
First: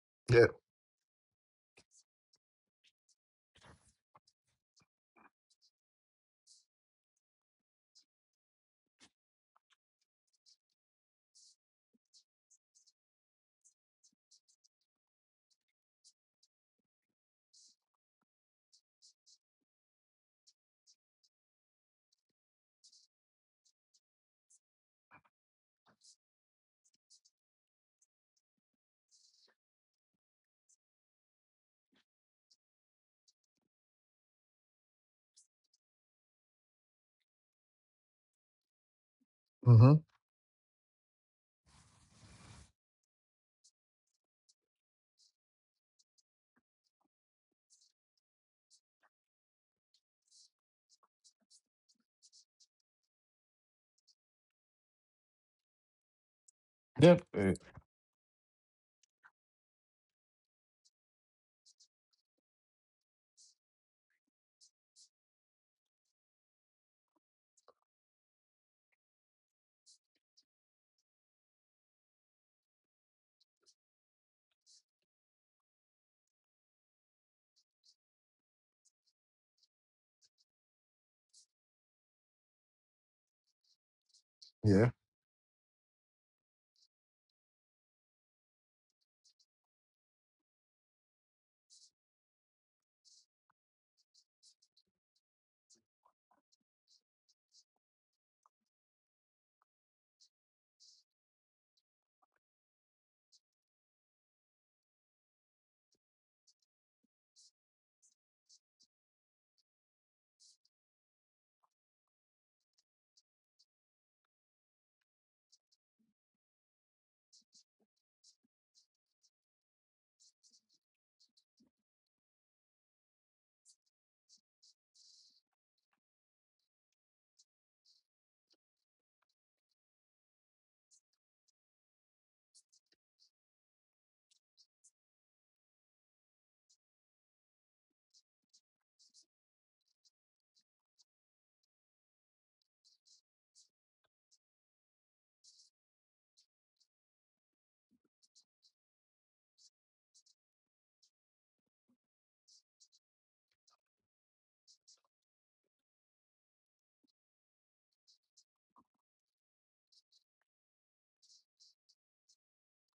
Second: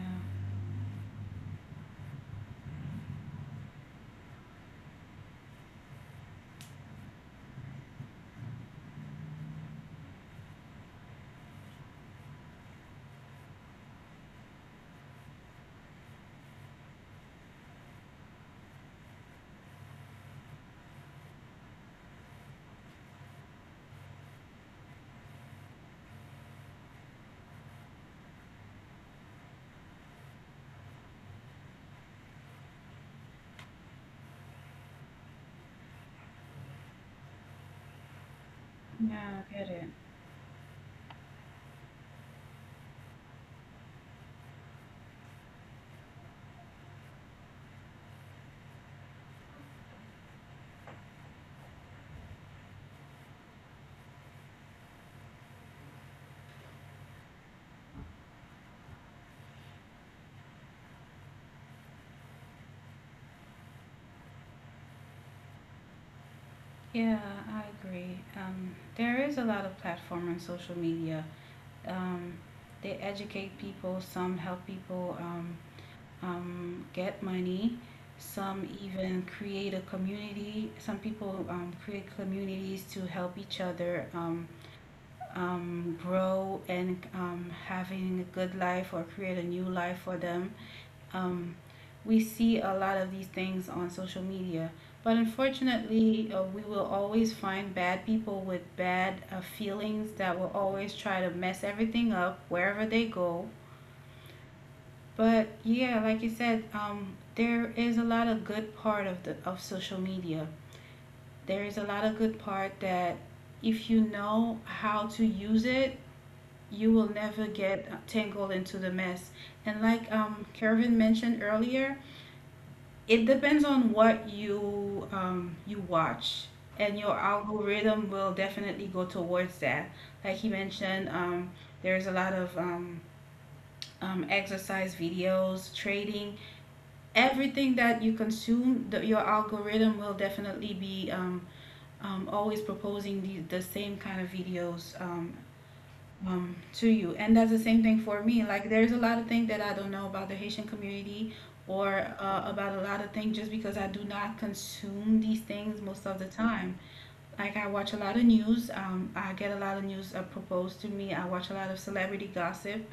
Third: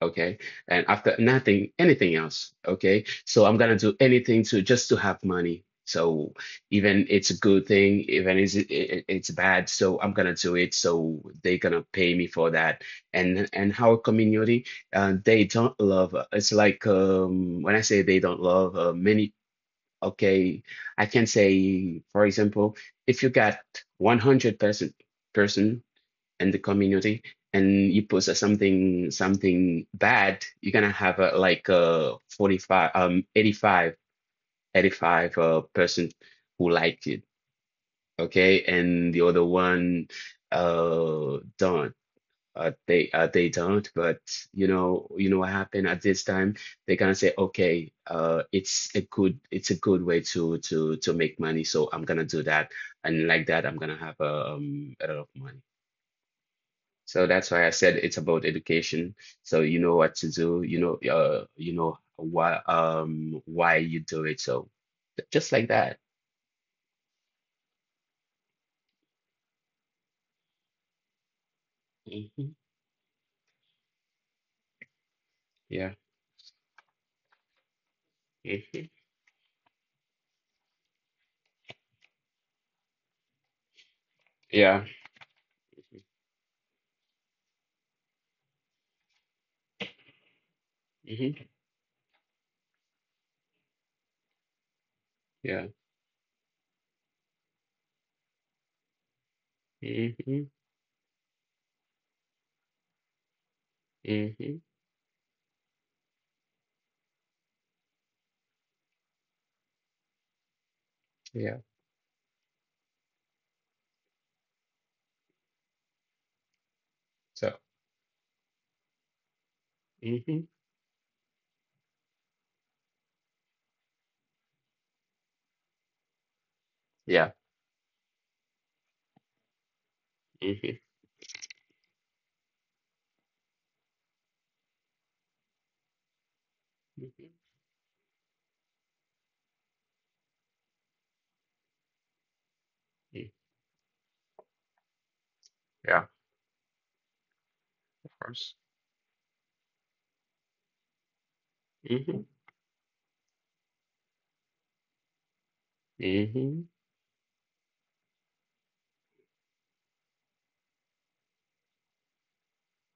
okay,
yeah.
and after nothing anything else, okay, so I'm gonna do anything to just to have money. So even it's a good thing, it's bad, so I'm gonna do it, so they gonna pay me for that. And our community, they don't love, it's like when I say they don't love many, okay, I can say, for example, if you got 100 person and the community, and you post something bad, you're gonna have 45, 85, 85, percent who liked it, okay, and the
yeah,
other
I get it.
Mm-hmm.
one don't, they don't, but you know, you know what happened at this time, they gonna say, okay, it's a good way to make money, so I'm gonna do that. And like that, I'm gonna have a lot of money.
Yep.
So that's why I said it's about education. So you know what to do, you know why you do it. So just like that.
Yeah, I agree. There is a lot of platform on social media. Um,
Hmm.
they educate people. Some help people.
Yeah.
Get money. Some
Hmm.
even create a community. Some people create communities to help each other
Yeah.
Yeah.
grow and having a good life, or create a new life for them.
Hmm.
Um, we see a lot of these things on social media. But
Yeah.
unfortunately, we will always find bad people with bad feelings
Hmm.
that will always try to mess everything up wherever they go.
Hmm.
But yeah, like you said, there is a lot of good part of the of social media.
Yeah.
There is a lot of good part that, if you know how to use it, you will
So.
never get tangled into the mess. And like
Hmm.
Kervin mentioned earlier, it depends on what you you watch, and your
Yeah.
algorithm will definitely go towards that. Like he
Hmm.
mentioned, there's a lot of exercise videos, trading,
Hmm.
everything that you consume. The, your algorithm will definitely be always proposing the same kind of videos
Yeah.
to you. And that's the same thing
Of
for me.
course.
Like, there's a lot of things that I don't know about the Haitian community or
Hmm.
about a lot of things just because I do not consume these things most of the
Hmm.
time. Like, I watch a lot of news. I get a lot of news proposed to me. I watch a lot of celebrity gossip,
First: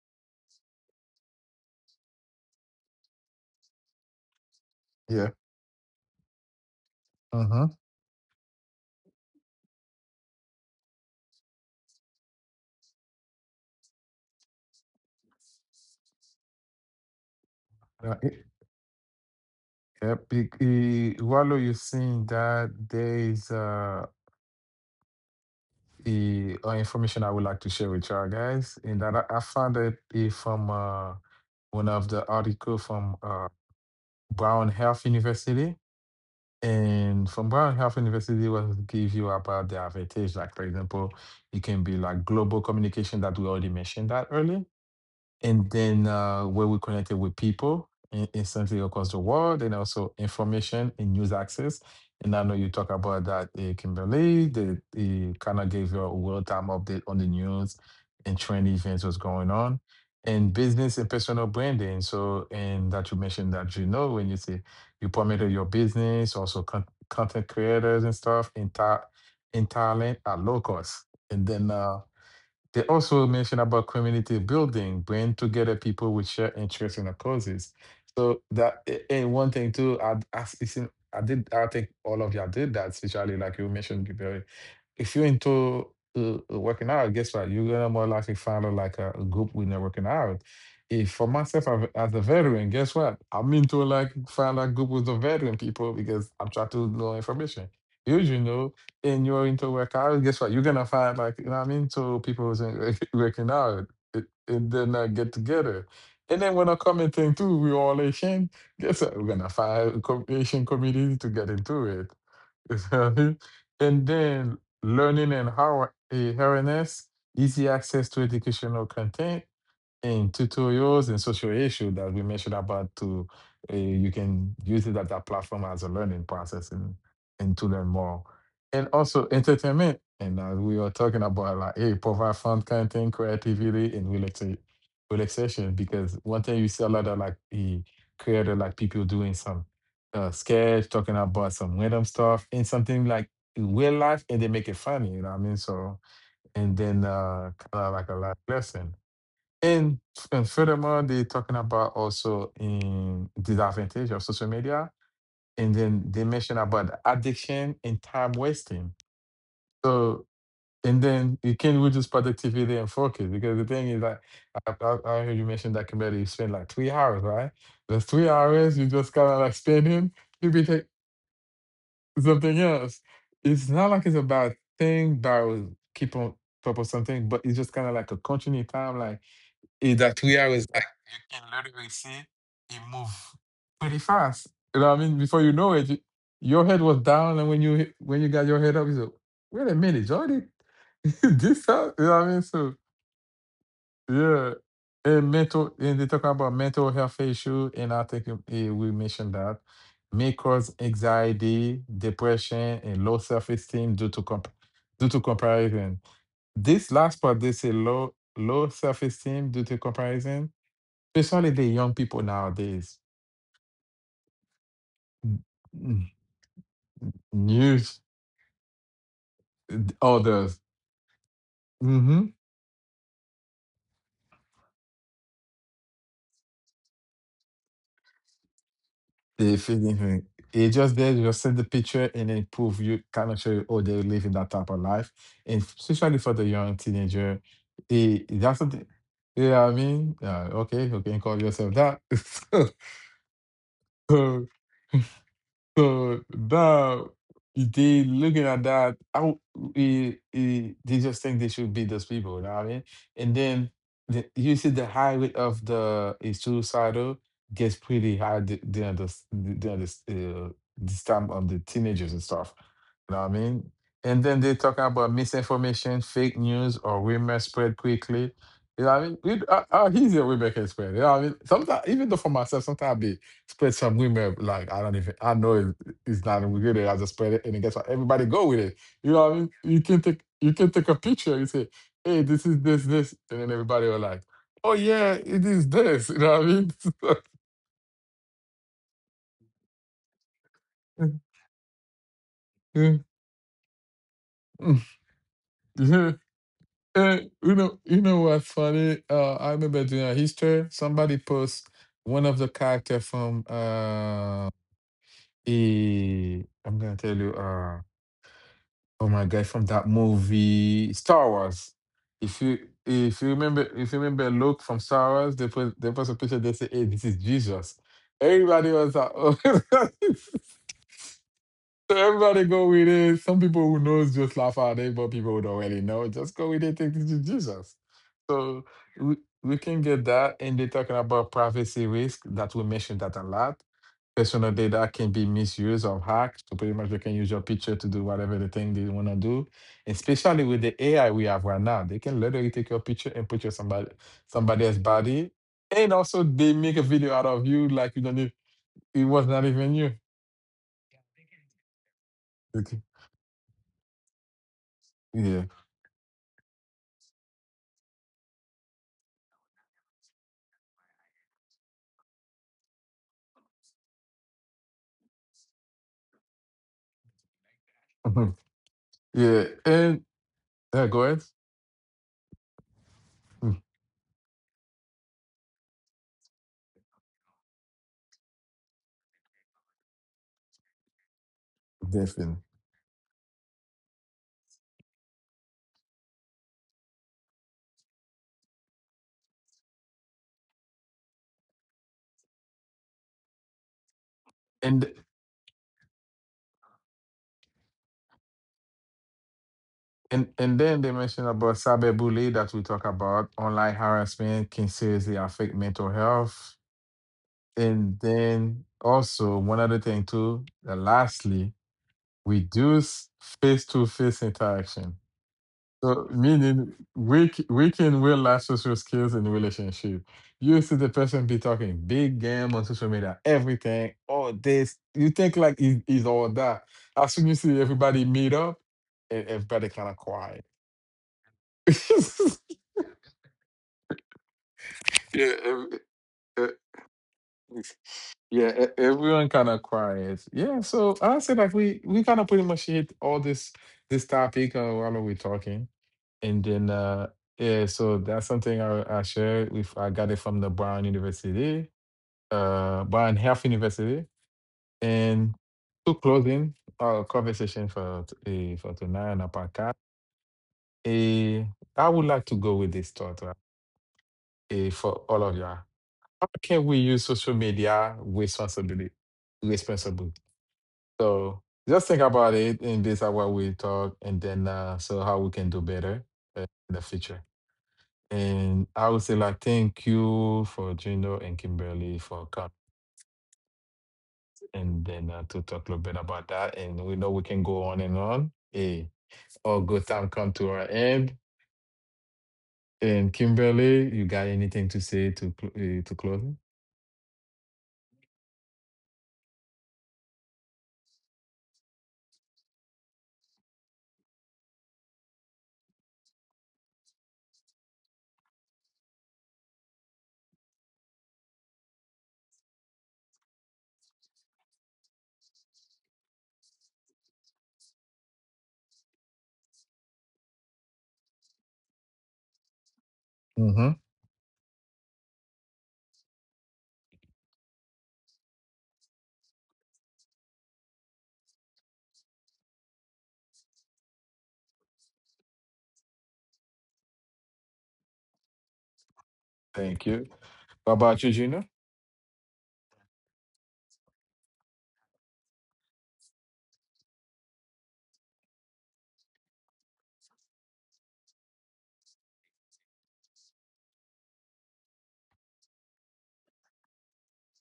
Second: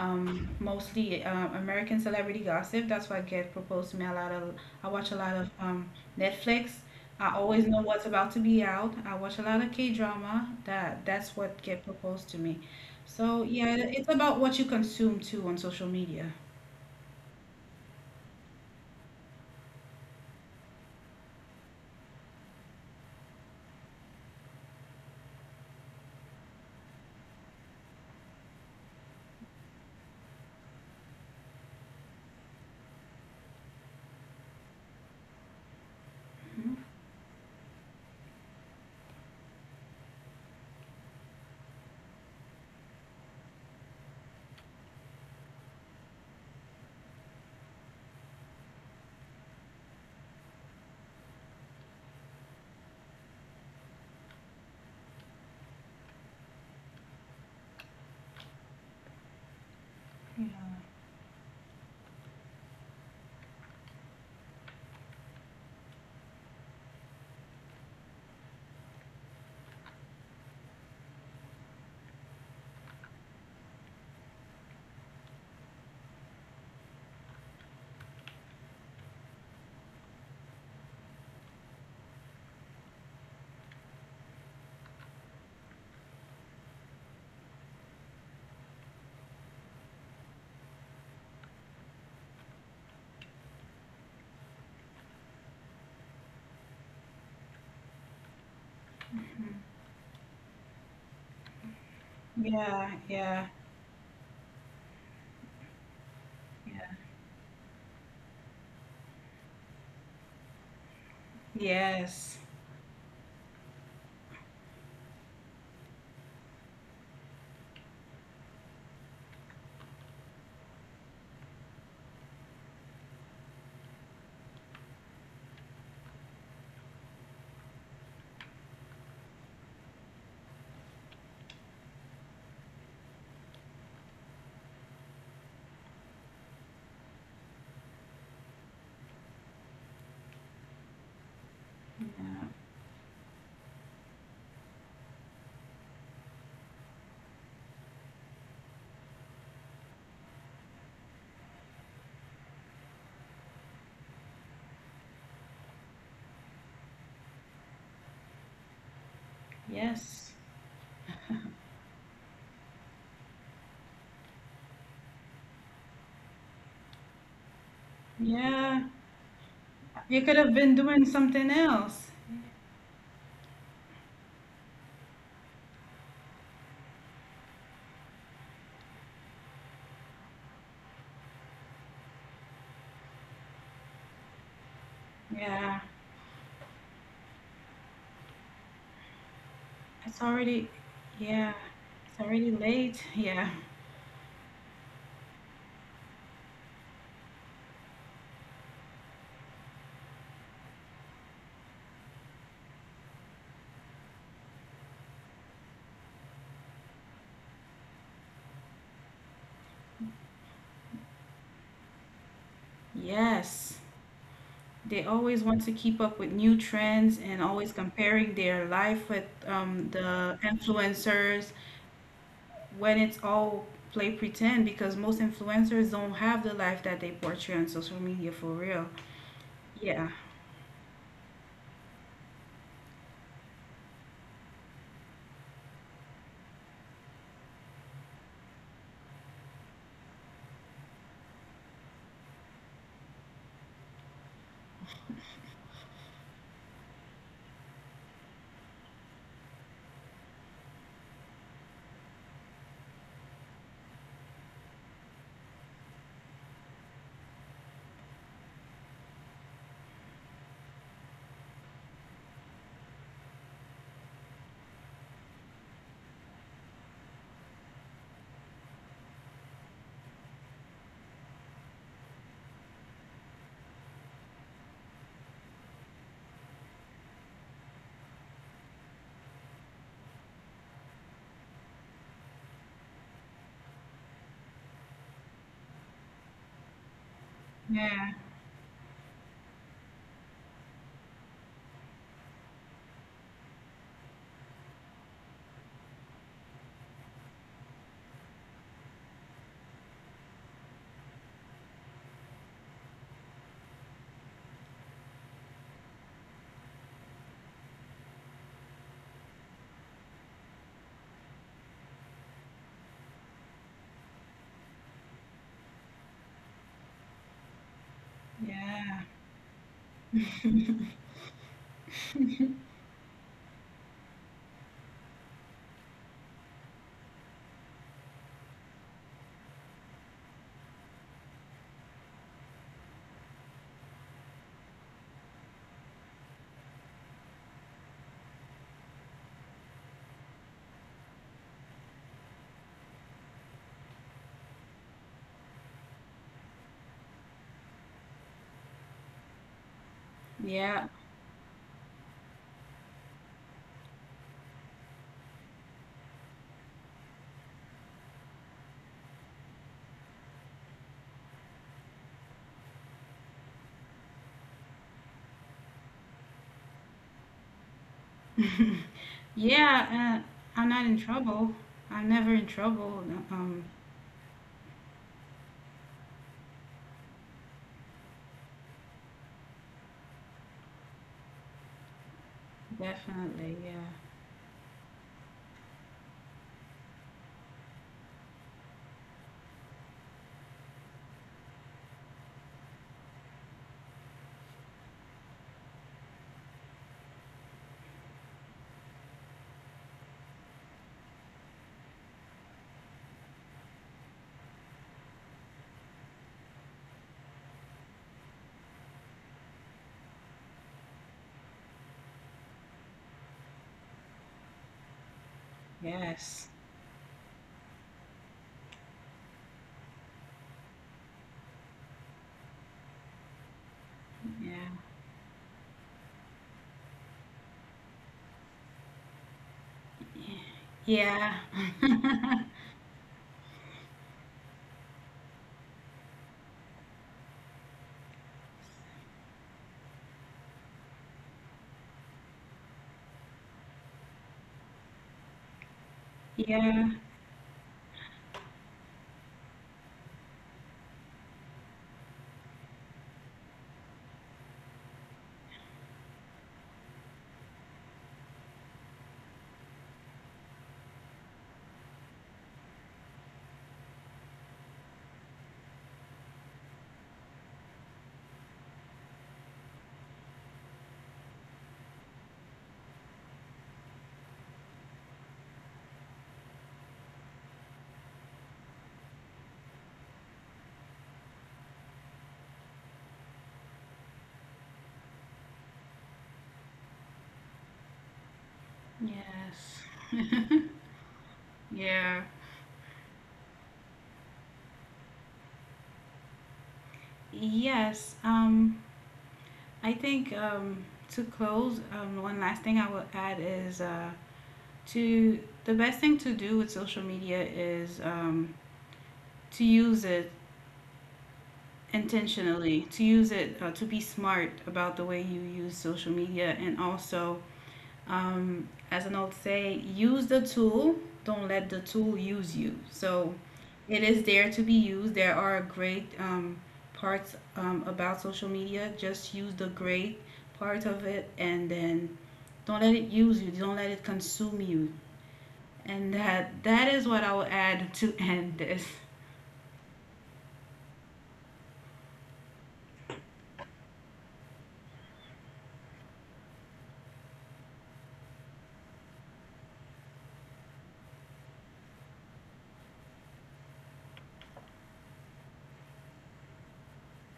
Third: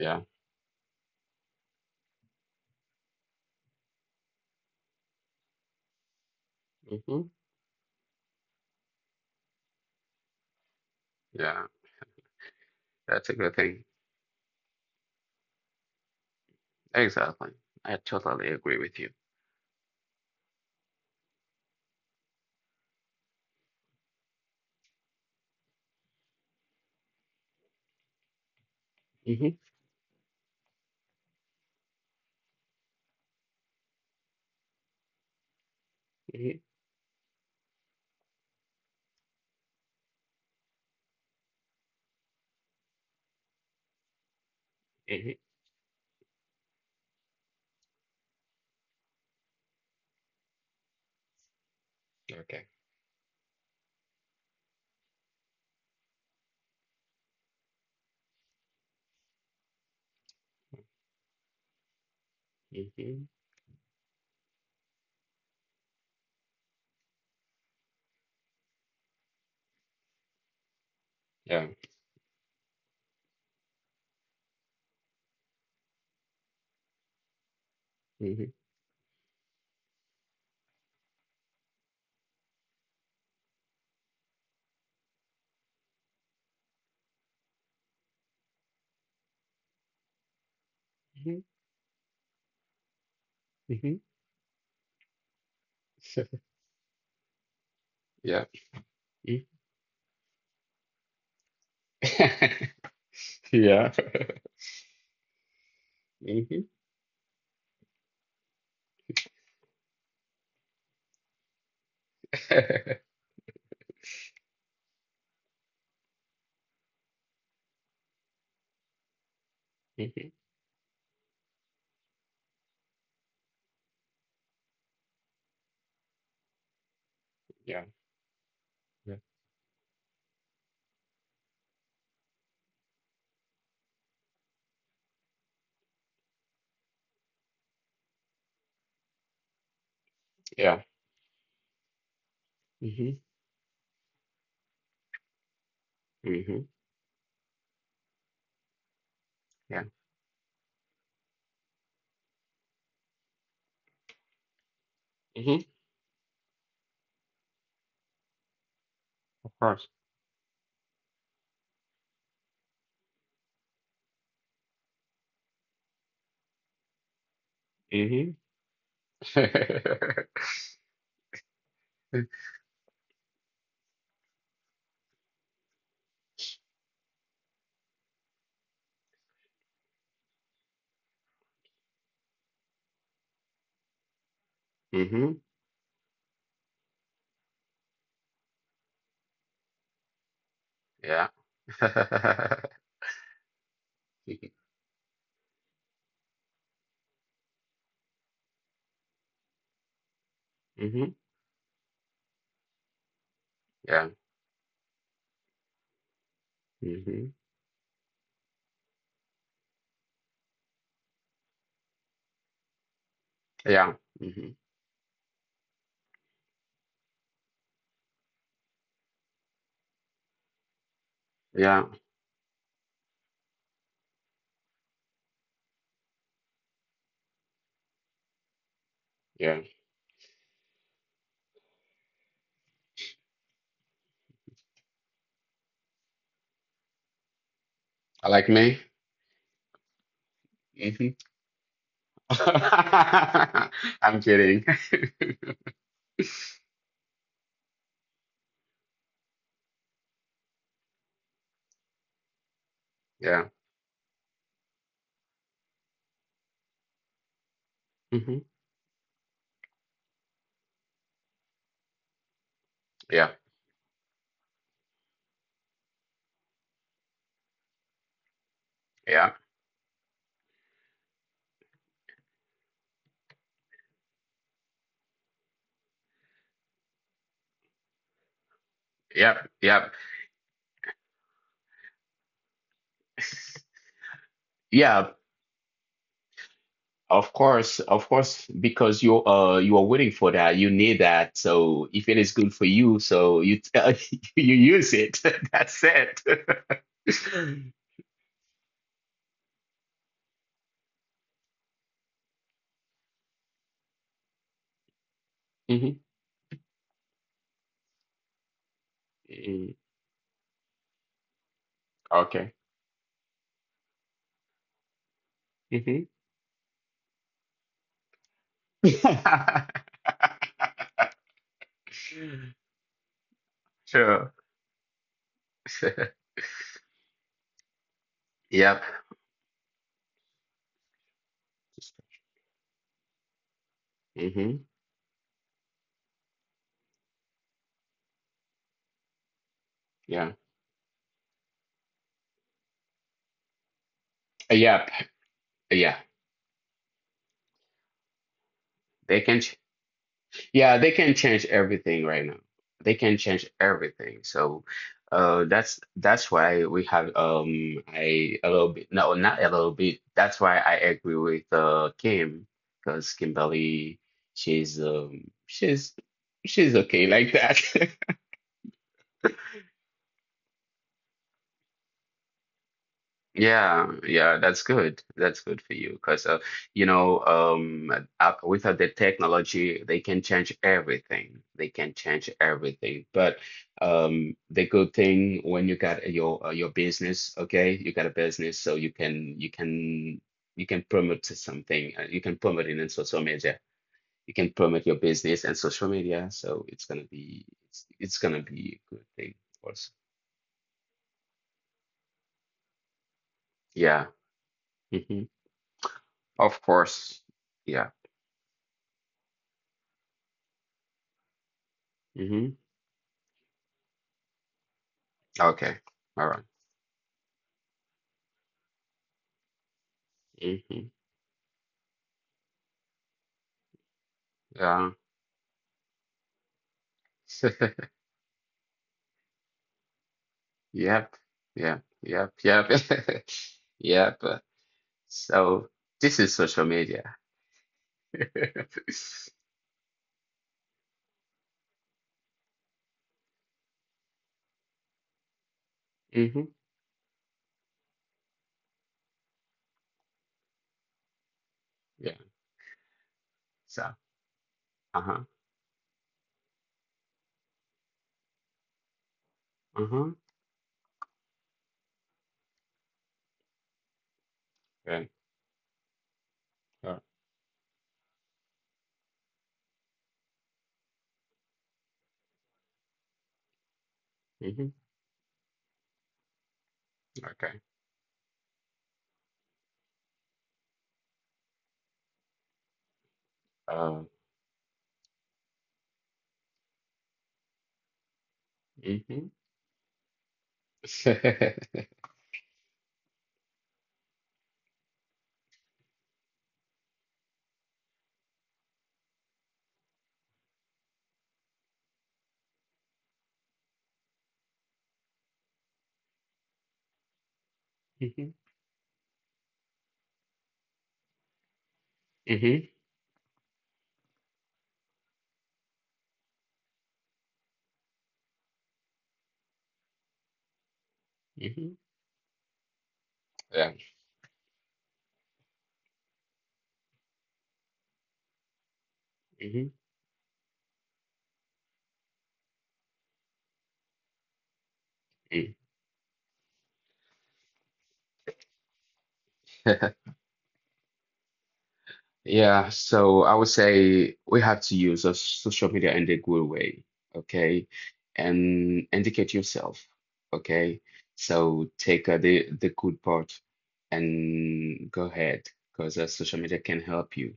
Yeah.
mostly American celebrity gossip. That's what get proposed to me a lot of. I watch a
Yeah.
lot of Netflix.
Hmm.
I
Mm-hmm.
always know what's about to be out. I watch a lot of K drama. That's
Yeah.
what get proposed to me.
That's a
So
good thing.
yeah, it's about what you consume too on social media.
Exactly. I totally agree with you.
Yep, while you're seeing that, there is, information I would like to share with y'all guys, and that I
Hmm.
found it, from, one of the article from, Brown Health University.
Hmm.
Mhm.
And from Brown Health University, will give you about the advantage. Like for example, it can be like global communication that we already mentioned that earlier,
Hmm.
and then, where we connected with people instantly across the world, and also information and news access. And I know
Okay.
you talk about that, Kimberly, the, kind of gave you a real-time update on the news and trend events was going on, and
Yeah,
business and personal branding. So, and that you
Hmm.
mentioned that, you know, when you say you promoted your business, also content creators and stuff in Thailand at low cost. And
Yeah.
then, they also mention about community building, bring together people with shared interests and causes. So
Hmm.
that and one thing too, I, it's in- I did I think all of y'all did that, especially like you mentioned before. If you're into, working out, guess what? You're gonna more likely follow like a group when they're working out. If for
Hmm.
myself as a veteran, guess what? I'm into
Hmm.
like find a group with the veteran people, because I'm trying to know information. Usually, you
Yeah.
know, and you're
Mm.
into workout, guess what? You're gonna find like, you know what I mean. So people
yeah,
isn't working
yeah,
out,
Yeah.
and then, get together. And
Hmm.
then
Hmm.
when a
yeah.
common thing too, we all Asian. Guess what? We're gonna find a Asian community to get into it.
Yes.
You know what I mean? And then learning and how awareness, easy access to educational content in tutorials, and social issue that we mentioned about to, you can use it at that platform as a learning process, and to
Yeah.
learn more. And
Yeah.
also entertainment, and as we were talking about, like, hey, provide fun content, creativity and relaxation, because one thing you see a lot of, like, the creator, like people doing some
Yeah.
sketch, talking about some random stuff
Yeah.
and something
Hmm.
like real life, and they make it funny, you know what I mean? So,
Hmm.
and then, kind of like a life lesson.
Yeah.
and, and furthermore, they're talking about also in disadvantage of social media.
Hmm.
And then they mention about addiction and time wasting.
Of course.
So,
Yes.
and then you can reduce productivity and focus, because the thing is that I heard you mentioned that community, you spend like 3 hours, right? Those
Hmm.
three
Hmm.
hours you
Yeah.
just kind of like spending,
You could
you
have
be
been
take
doing something else.
something else. It's not like it's a bad thing, that I will keep on top of something, but it's just kind of like a continuing time, like in that 3 hours, like you can literally see it move pretty fast. You know what I mean? Before you know
Yeah,
it, your head was down, and when when you got your head up, you said, "Wait a minute,
it's
Jordy,
already,
Yeah.
yeah,
this up?" You know
it's
what I mean?
already
So
late. Yeah,
Hmm.
yeah. And mental, and they talk about mental health issue, and I think we mentioned that may cause anxiety, depression, and low self esteem
Yeah.
due
Hmm.
to due to comparison. This last part, they say low self esteem due to comparison, especially the young people nowadays,
yes.
Yeah. Hmm.
They always
n-
want to keep
n-
up with new trends and always
news,
comparing their life with the
others.
influencers,
Yeah.
Mm-hmm.
when it's all play pretend, because most influencers don't have the life that they portray on social media for real.
They
Yeah.
Yeah,
feeling it just there, you just send the picture and then prove, you kind of show you, oh, they're living that type of life. And especially for the young teenager, it,
Like
that's what,
me?
yeah, I mean, okay, you
Hmm.
can call yourself that.
I'm kidding.
So that they looking at that, how they just think they should be those people, you know what I mean? And
Yeah.
then you see the high rate of the, suicidal gets pretty high,
Hmm.
during this time of the teenagers and stuff. You know what I
Yeah.
mean? And then they talking about misinformation, fake news, or rumors spread quickly. You know what I mean?
Yeah.
We he's a rumor can spread. You know what I mean? Sometimes, even though for myself, sometimes I be spread some women, like, I don't even I know it, it's not even good. I just spread it and then guess what? Everybody go with it. You know what I
Yeah.
mean?
Yeah.
You can take a picture. You say, hey, this is this, and then everybody will like, oh yeah,
Yeah.
it is this. You know what I mean?
yeah,
Of course, because you are waiting for that, you need that. So if it is good for
Yeah.
you, so you tell you
Mm.
use it. That's
Yeah.
it.
And you know what's funny? I remember doing a history. Somebody posts one of the character from,
Hmm.
I'm gonna tell you. Oh my god, from that movie Star Wars. If
Okay.
you if you remember Luke from Star Wars, they put they
Mm-hmm.
put a picture, they say, hey, this is Jesus. Everybody was
yeah.
like, oh. So everybody go with it. Some people who knows
Sure.
just laugh at it, but people who don't really know, just go with it, think this is Jesus. So
Yep.
we, we can get that. And they're talking about privacy risk that we mentioned that a lot, personal
Hmm.
data can be misused or hacked. So pretty much they can use your picture to do whatever the thing they want to do.
Yeah.
Especially with the AI we have right now, they can literally take your picture and put your somebody else's
Yep.
body. And
Yeah.
also they make a video out of you, like you don't even, it
They
was not
can.
even you.
Yeah,
Yeah.
they can change everything right now.
Okay.
They can change everything. So
Yeah.
that's why we have I a little bit no not a little bit. That's why I agree with Kim, because Kimberly, she's um she's she's okay like that.
Mhm. Yeah. And
Yeah, I'm
yeah,
not in
go ahead.
trouble. I'm never in trouble.
Mm.
Um,
Yeah, yeah, that's good. That's good for you because with the technology, they can change everything. They can change
Definitely.
everything. But
Definitely, yeah.
the good thing when you got your business, okay, you got a business, so you can promote to something. You can promote it in social media. You can promote
And
your business and social media. So it's gonna be a good thing also.
and then they mentioned about cyberbullying that we talk about. Online
Yeah.
harassment can seriously
Hmm.
affect mental health.
Of course. Yeah.
And then also one other thing too, that lastly,
Hmm.
reduce face-to-face interaction.
Okay.
So
All right.
Yes.
meaning weaken real life social skills in relationship. You see the
Mm-hmm.
person be talking big game on social media, everything, all this.
Yeah.
You think like is all that. As soon you see everybody meet up, everybody kind of quiet.
Yep.
Yeah.
Yep. Yep.
Yeah.
Yep. Yep.
yeah,
So
ev-
this is social
eh,
media.
Yeah, everyone kind of cries. Yeah, so I said like we kind of pretty much hit all this topic, while we're talking, and
Mm-hmm.
then
Yeah.
uh yeah, so that's something I shared with I got it from the Brown University,
Yeah.
Brown Health
So,
University,
uh-huh.
and to closing our conversation for tonight on our podcast.
Uh-huh.
eh, I would like to go with this thought right, for
Right.
all of y'all. How can we
Uh,
use social media responsibly? Responsibly. So just think about it in this hour we talk, and then,
mm-hmm.
so how we can do better, in the future.
Okay.
And I would say like thank you for Gino and Kimberly for coming,
Uh,
and then, to talk a little bit about that. And we know we can go on and on. Hey,
mm-hmm.
all
Yes.
good time come to our end.
Yeah.
And Kimberly, you got anything to say to close?
Yes. I think, to close, one last thing I will add is, to the best thing to do with social media is
Mm-hmm.
to use it
Mm-hmm.
intentionally, to use it to be smart about the way you use social media, and also, as an old say, use the tool, don't let
Mm-hmm.
the tool use you. So
Mm-hmm.
Yeah.
it is there to be used. There are great parts about social media. Just use the great part of it, and then don't let it use you, don't let it consume you.
Mm-hmm.
And that, that is what I will add to end this.
Thank you. What about you, Gino?
Yeah, so I would say we have to use a social media in a good way, okay? And educate yourself, okay? So take the good part and go ahead, because social media can help you,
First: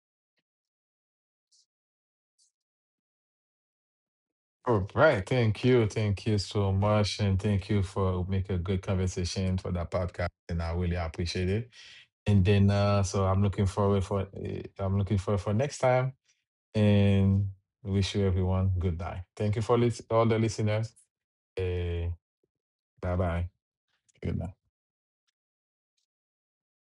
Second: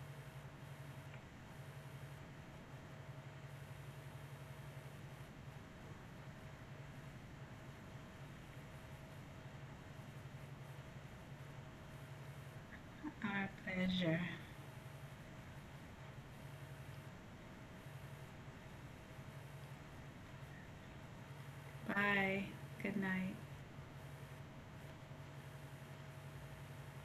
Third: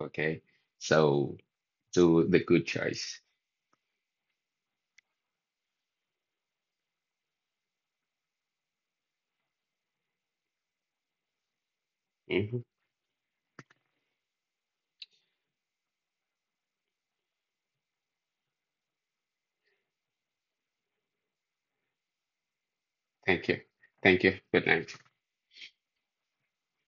okay? So do the good choice.
All right. Thank you. Thank you so much. And thank you for make a good conversation for that podcast. And I really appreciate it. And
Hmm.
then, so
Our pleasure.
I'm looking forward for next time. And wish you everyone good night. Thank you for all the listeners. Uh,
Bye. Good
bye
night.
Thank
bye.
you. Thank
Good
you.
night.
Good night.